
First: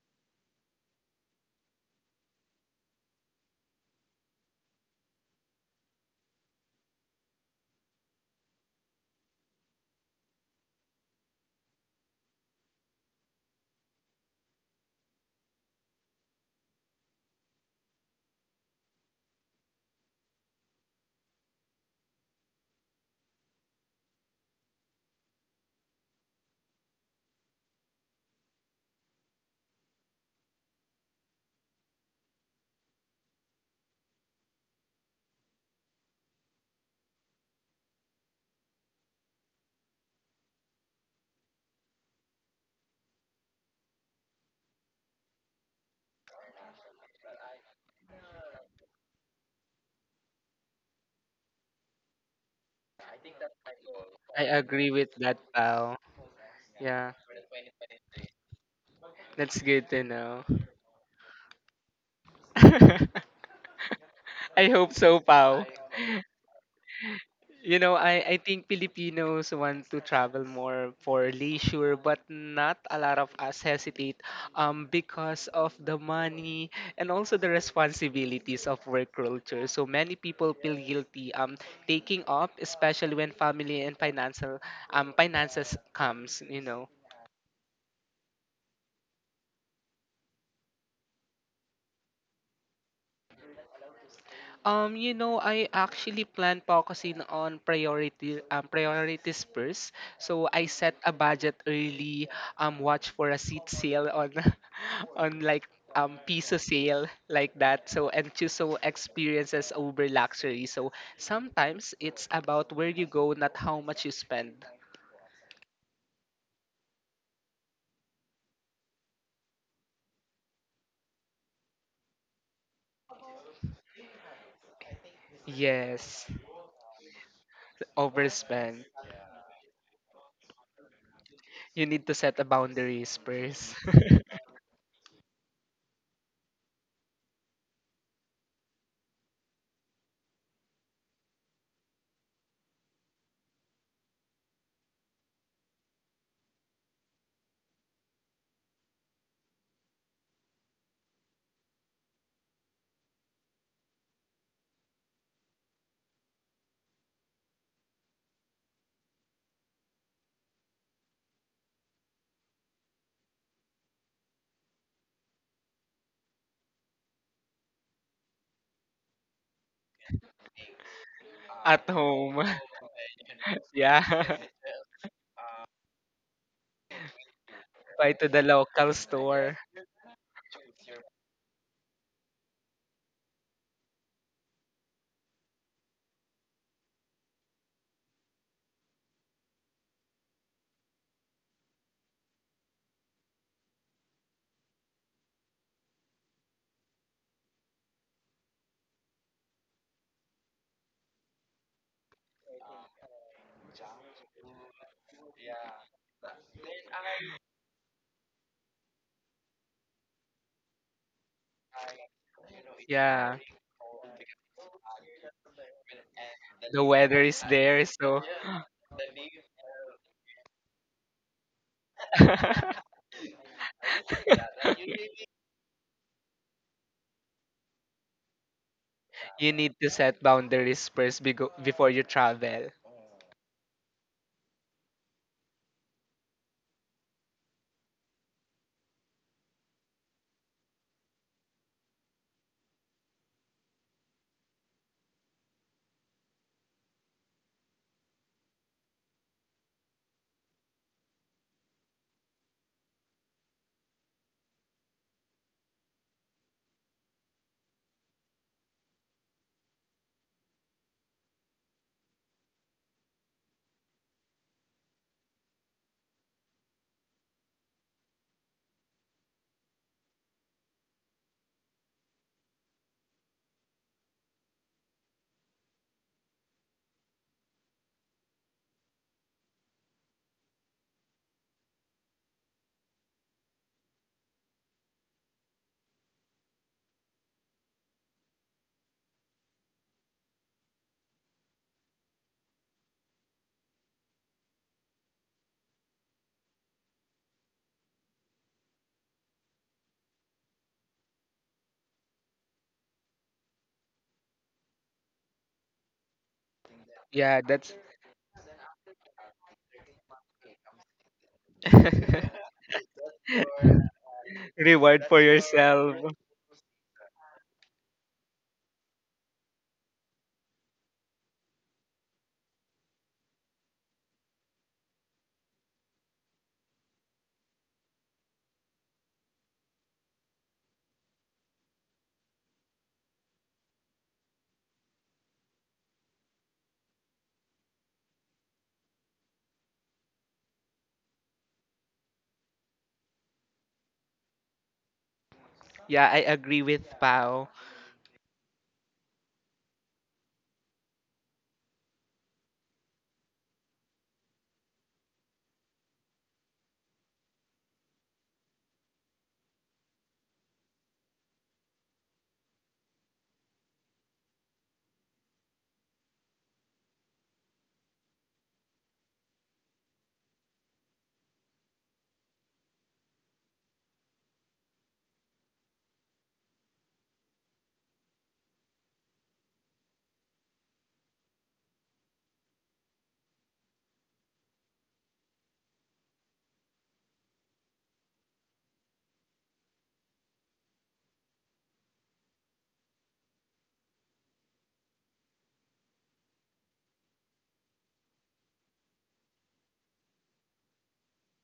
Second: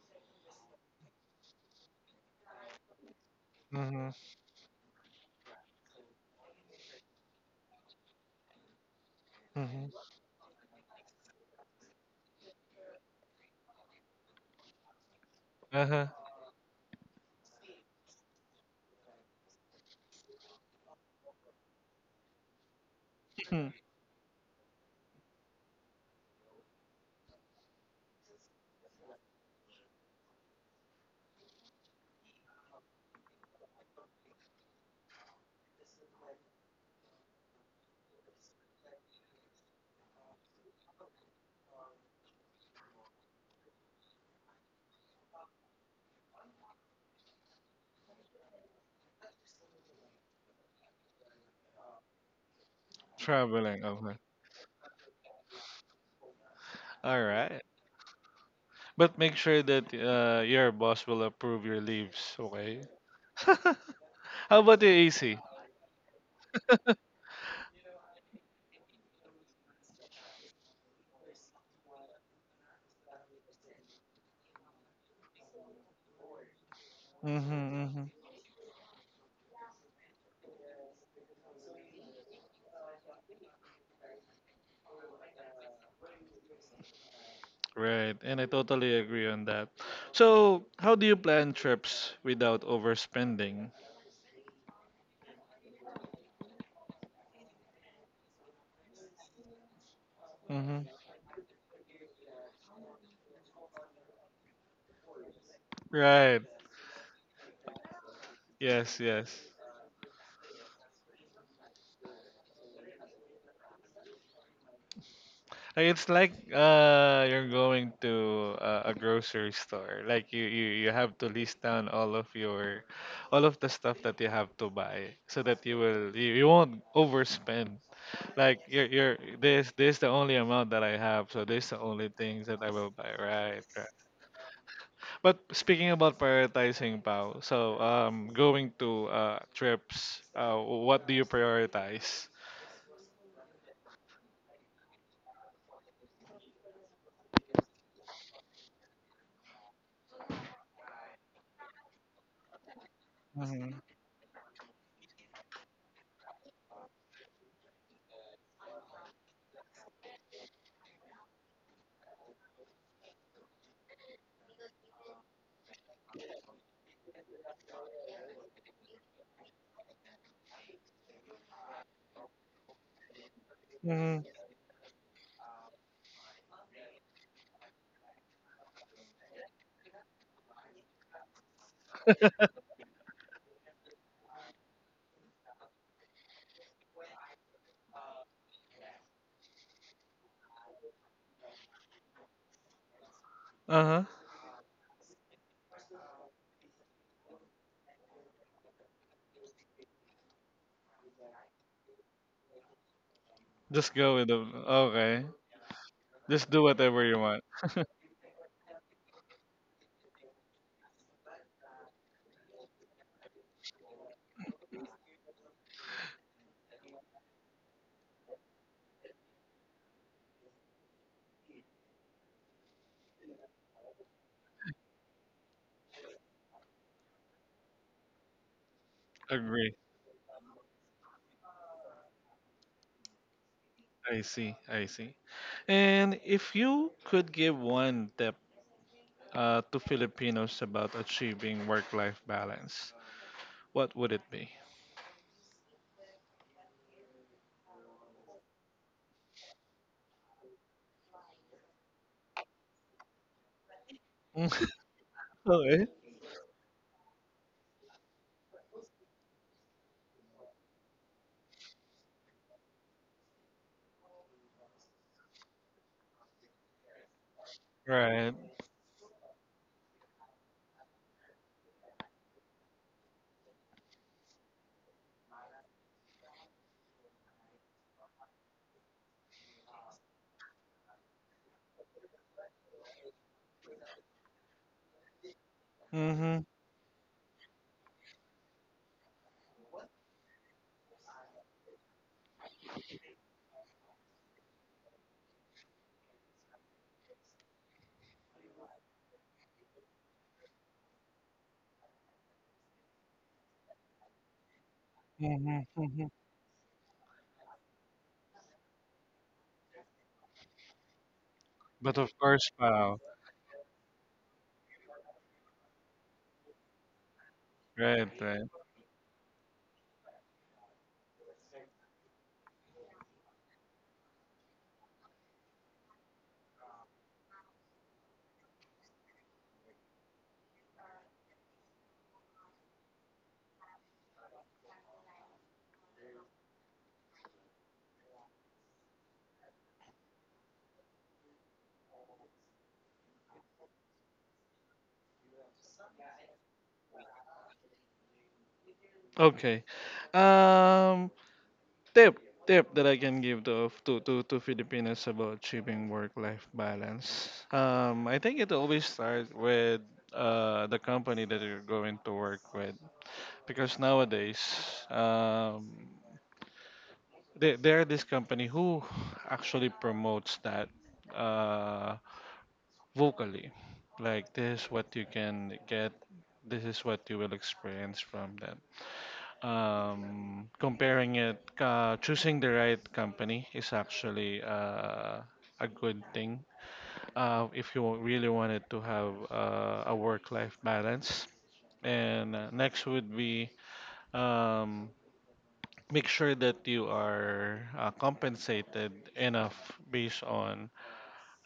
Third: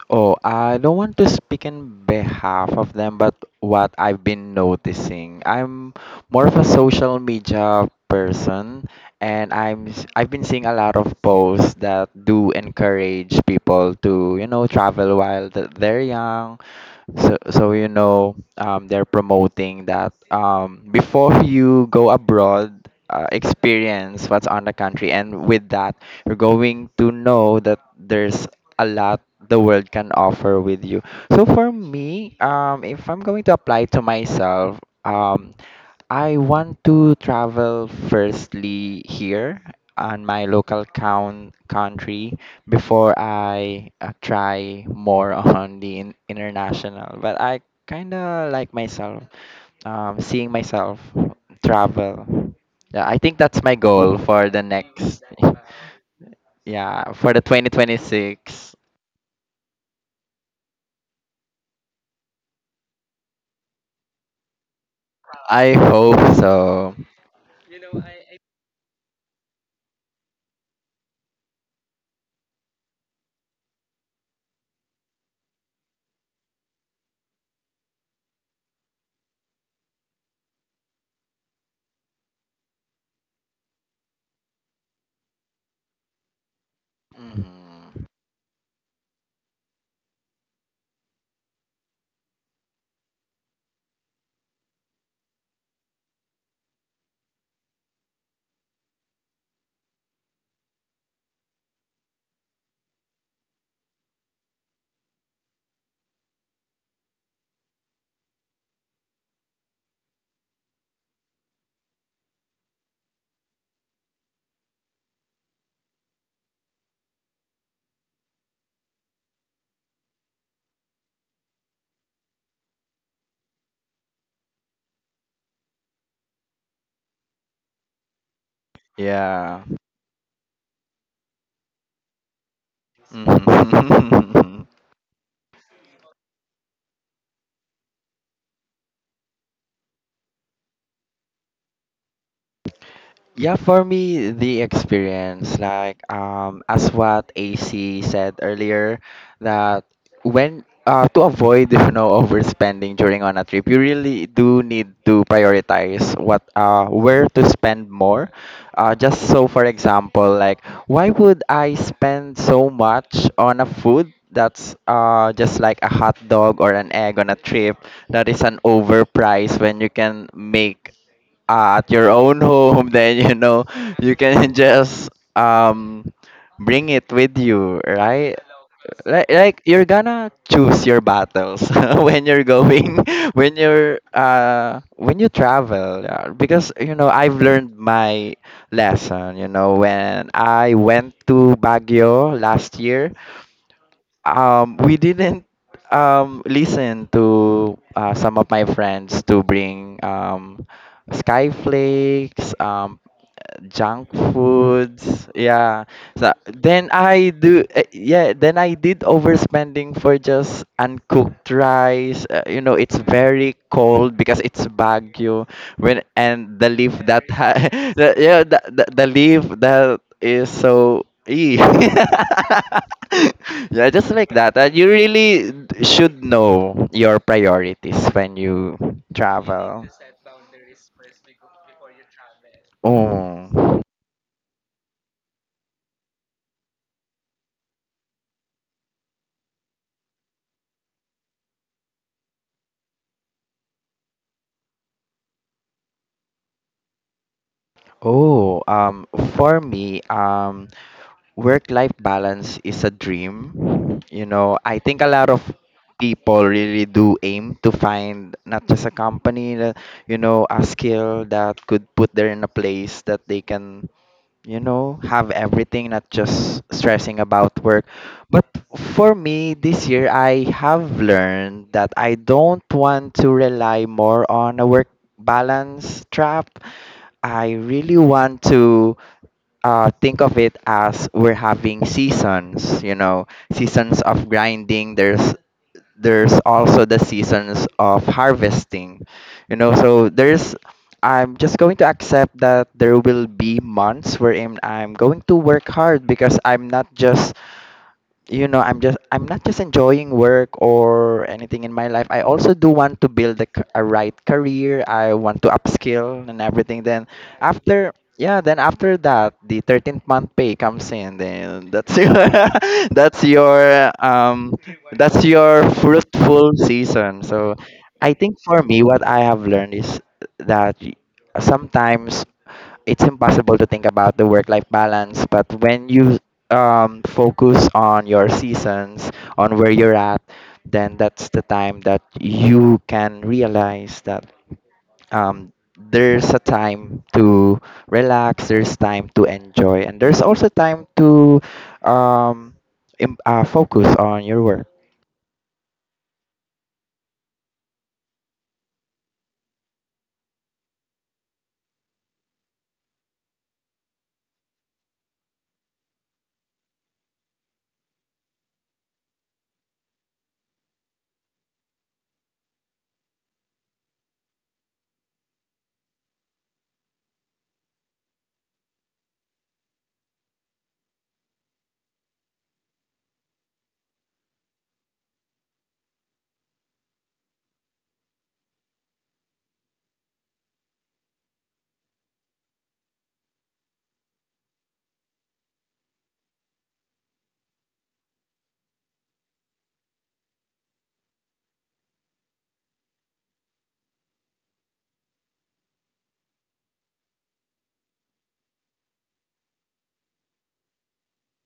[SPEAKER 3] Oh, I don't want to speak in behalf of them, but what
[SPEAKER 1] Mm-hmm.
[SPEAKER 3] I've been noticing, I'm more of a social media person, and
[SPEAKER 1] Mm-hmm.
[SPEAKER 3] I've been seeing a lot of posts that do encourage people to, you know, travel while they're
[SPEAKER 1] Uh-huh.
[SPEAKER 3] young. So you know, they're promoting that before you go abroad, experience what's on the country, and with that, you're going to know that there's a lot the world can offer with you. So for me, if I'm going to apply to myself, um, I want to travel firstly here on my local count country before I try more on the international. But I kind of like myself, seeing myself travel. Yeah, I think that's my
[SPEAKER 1] Traveling,
[SPEAKER 3] goal
[SPEAKER 1] okay.
[SPEAKER 2] I
[SPEAKER 3] for the
[SPEAKER 2] agree with
[SPEAKER 3] next,
[SPEAKER 2] that, pal. Yeah,
[SPEAKER 3] yeah,
[SPEAKER 1] All
[SPEAKER 3] for the
[SPEAKER 1] right.
[SPEAKER 3] 2026.
[SPEAKER 1] But make
[SPEAKER 2] that's
[SPEAKER 1] sure that
[SPEAKER 2] good to know.
[SPEAKER 1] your boss will approve your leaves, okay? How
[SPEAKER 2] I
[SPEAKER 1] about the
[SPEAKER 2] hope so,
[SPEAKER 1] AC?
[SPEAKER 2] Pao.
[SPEAKER 3] I hope so.
[SPEAKER 2] You know, I think Filipinos want to travel more for leisure, but not a lot of us hesitate because of the money and also the
[SPEAKER 1] Mm-hmm, hmm.
[SPEAKER 2] responsibilities of work culture. So many people feel guilty taking off, especially when family and financial finances comes, you know.
[SPEAKER 3] Mhm.
[SPEAKER 1] Right, and I totally agree on that. So, how do you plan trips without overspending?
[SPEAKER 2] You know, I actually plan focusing on priority priorities first. So I
[SPEAKER 1] Mm-hmm.
[SPEAKER 2] set a budget early, watch for a seat sale on on like
[SPEAKER 1] Right.
[SPEAKER 2] piece of sale like that. So and choose so
[SPEAKER 1] Yes, yes.
[SPEAKER 2] experiences over luxury. So sometimes it's about where you go, not how much you spend.
[SPEAKER 1] It's like you're going to a grocery store. Like you have to list down all of your all of the stuff that you have to buy so that you will
[SPEAKER 2] Yes,
[SPEAKER 1] you won't overspend. Like
[SPEAKER 2] overspend.
[SPEAKER 1] you're
[SPEAKER 3] Yeah.
[SPEAKER 1] this this the only amount that I have, so this the
[SPEAKER 2] You need
[SPEAKER 1] only
[SPEAKER 2] to set a
[SPEAKER 1] things that I will buy.
[SPEAKER 2] boundaries
[SPEAKER 1] Right,
[SPEAKER 2] first.
[SPEAKER 1] right.
[SPEAKER 3] Mhm.
[SPEAKER 1] But speaking about prioritizing, Pao, so going to trips, what do you prioritize?
[SPEAKER 3] Yeah, for me, the experience, like as what AC said earlier, that when to avoid you know overspending during on a trip,
[SPEAKER 1] Mm-hmm.
[SPEAKER 3] you really do need to prioritize what where to spend more. Just so for example, like why would I spend so much on a food that's just like a hot dog or an egg on a trip that is an overpriced, when you can make
[SPEAKER 2] at
[SPEAKER 3] at your own
[SPEAKER 2] home.
[SPEAKER 3] home, then you know you
[SPEAKER 1] Mm-hmm.
[SPEAKER 2] Yeah.
[SPEAKER 3] can just um bring it with you,
[SPEAKER 2] Buy to
[SPEAKER 3] right?
[SPEAKER 2] the local store.
[SPEAKER 3] Like you're gonna choose your battles when you're going, when you're when you travel, yeah. Because you know I've learned my lesson. You know when I went to Baguio last year,
[SPEAKER 1] Uh-huh.
[SPEAKER 3] we didn't listen to some of my friends to bring skyflakes,
[SPEAKER 1] Just
[SPEAKER 3] junk
[SPEAKER 1] go with the okay.
[SPEAKER 3] foods, yeah. So
[SPEAKER 1] Just do
[SPEAKER 3] then
[SPEAKER 1] whatever you
[SPEAKER 3] I
[SPEAKER 1] want.
[SPEAKER 3] do yeah then I did overspending for just uncooked rice. You know, it's
[SPEAKER 2] Yeah,
[SPEAKER 3] very cold because it's Baguio when and the
[SPEAKER 2] the
[SPEAKER 3] leaf
[SPEAKER 2] weather
[SPEAKER 3] that
[SPEAKER 2] is there,
[SPEAKER 3] the,
[SPEAKER 2] so
[SPEAKER 3] yeah the leaf that is so ee. Yeah, just like that. You really should know your priorities when you
[SPEAKER 2] you
[SPEAKER 1] Agree.
[SPEAKER 2] need
[SPEAKER 3] travel.
[SPEAKER 2] to set boundaries first before you travel.
[SPEAKER 3] Oh
[SPEAKER 1] I see. I see. And if you could give one tip to Filipinos about achieving work-life balance, what would it be?
[SPEAKER 3] Oh, for me, work-life balance is a dream. You know, I think a lot of
[SPEAKER 1] Okay.
[SPEAKER 3] people really do aim to find not just a company that, you know, a skill that could put them in a place that they can, you know, have everything, not just stressing about work.
[SPEAKER 1] Right.
[SPEAKER 3] But for me, this year, I have learned that I don't want to rely more on a work balance trap. I really want to think of it as we're having seasons, you know, seasons of grinding. There's
[SPEAKER 1] Mhm,
[SPEAKER 3] also the seasons of harvesting, you know. So there's, I'm just going to accept that there will be months wherein I'm going to work hard, because I'm not just you know I'm just I'm not just enjoying work or anything in my life. I also do want to build a right career. I want to
[SPEAKER 1] mhm, mhm.
[SPEAKER 3] upskill and everything. Then
[SPEAKER 2] Yeah, that's
[SPEAKER 3] after that, the 13th month pay comes in, then that's
[SPEAKER 1] But of
[SPEAKER 3] your
[SPEAKER 1] course, wow.
[SPEAKER 3] that's your um
[SPEAKER 2] reward for
[SPEAKER 3] that's your
[SPEAKER 2] yourself.
[SPEAKER 3] fruitful season. So
[SPEAKER 1] Right,
[SPEAKER 3] I think
[SPEAKER 1] right.
[SPEAKER 3] for me what I have learned is that, sometimes it's impossible to think about the work life balance, but when you focus on your seasons, on where you're at, then that's the time that you can realize that, um, there's a time to relax, there's time to enjoy, and there's also time to um, focus on your work.
[SPEAKER 2] Yeah, I agree with Pao.
[SPEAKER 1] Okay. Um, tip tip that I can give to Filipinos about achieving work-life balance. I think it always starts with the company that you're going to work with, because nowadays, um, there are this company who actually promotes that. Uh, vocally, like this what you can get, this is what you will experience from that. Comparing it, choosing the right company is actually a good thing if you really wanted to have a work-life balance. And next would be um, make sure that you are compensated enough based on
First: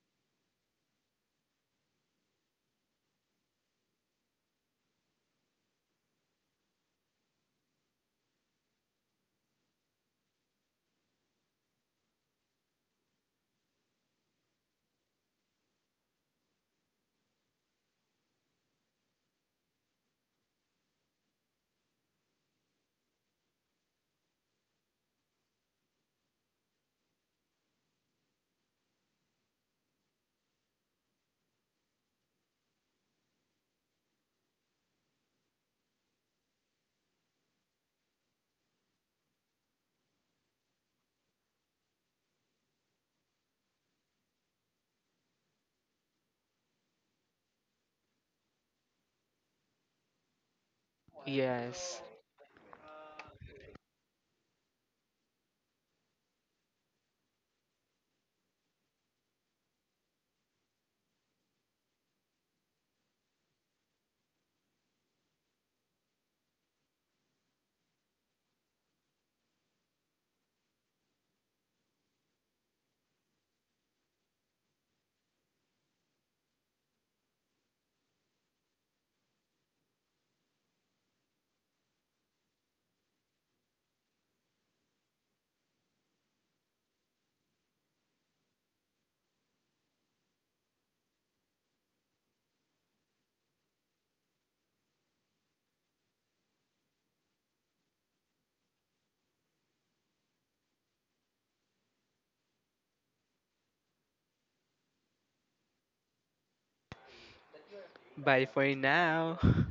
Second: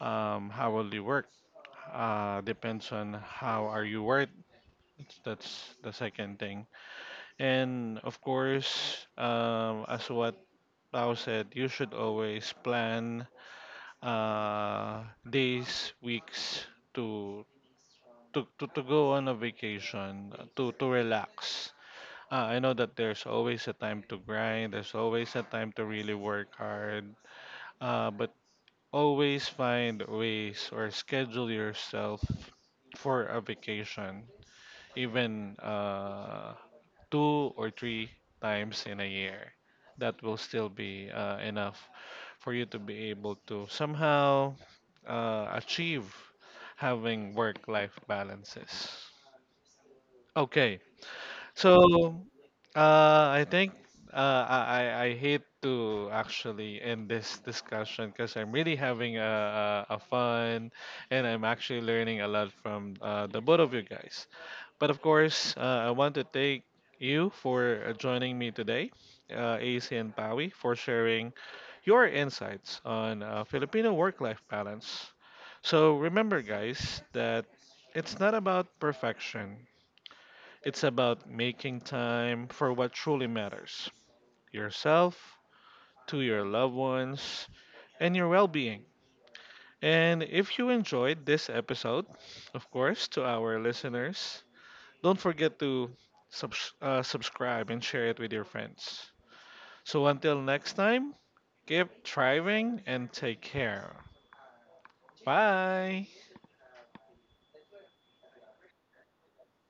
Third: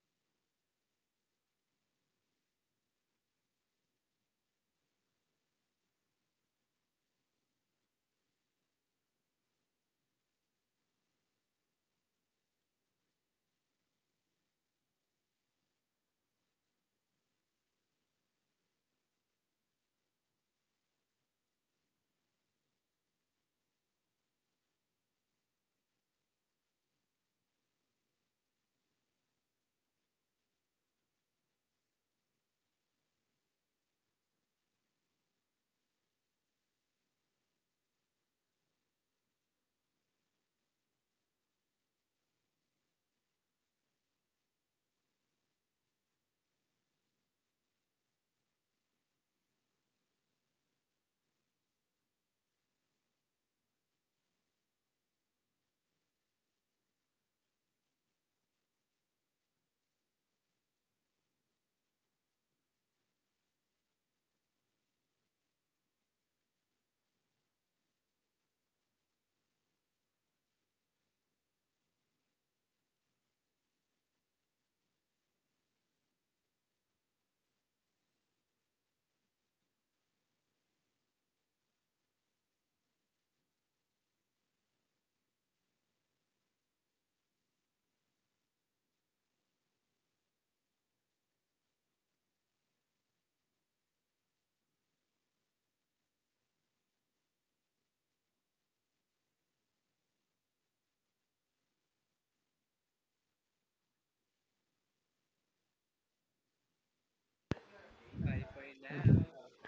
[SPEAKER 1] how will you work? Depends on how are you worth. That's the second thing. And of course, as what Tao said, you should always plan uh, days, weeks to to go on a vacation, to relax. I know that there's always a time to grind, there's always a time to really work hard, but always find ways or schedule yourself for a vacation, even two or three times in a year. That will still be enough for you to be able to somehow achieve having work life balances. Okay, so,
[SPEAKER 2] Yes.
[SPEAKER 1] I think I hate to actually end this discussion because I'm really having a, a fun, and I'm actually learning a lot from the both of you guys. But of course, I want to thank you for joining me today, AC and Pawi, for sharing your insights on Filipino work-life balance. So remember, guys, that it's not about perfection. It's about making time for what truly matters: yourself, to your loved ones, and your well being. And if you enjoyed this episode, of course, to our listeners, don't forget to subscribe and share it with your friends. So until next time, keep thriving and take care. Bye.
[SPEAKER 2] Bye for now.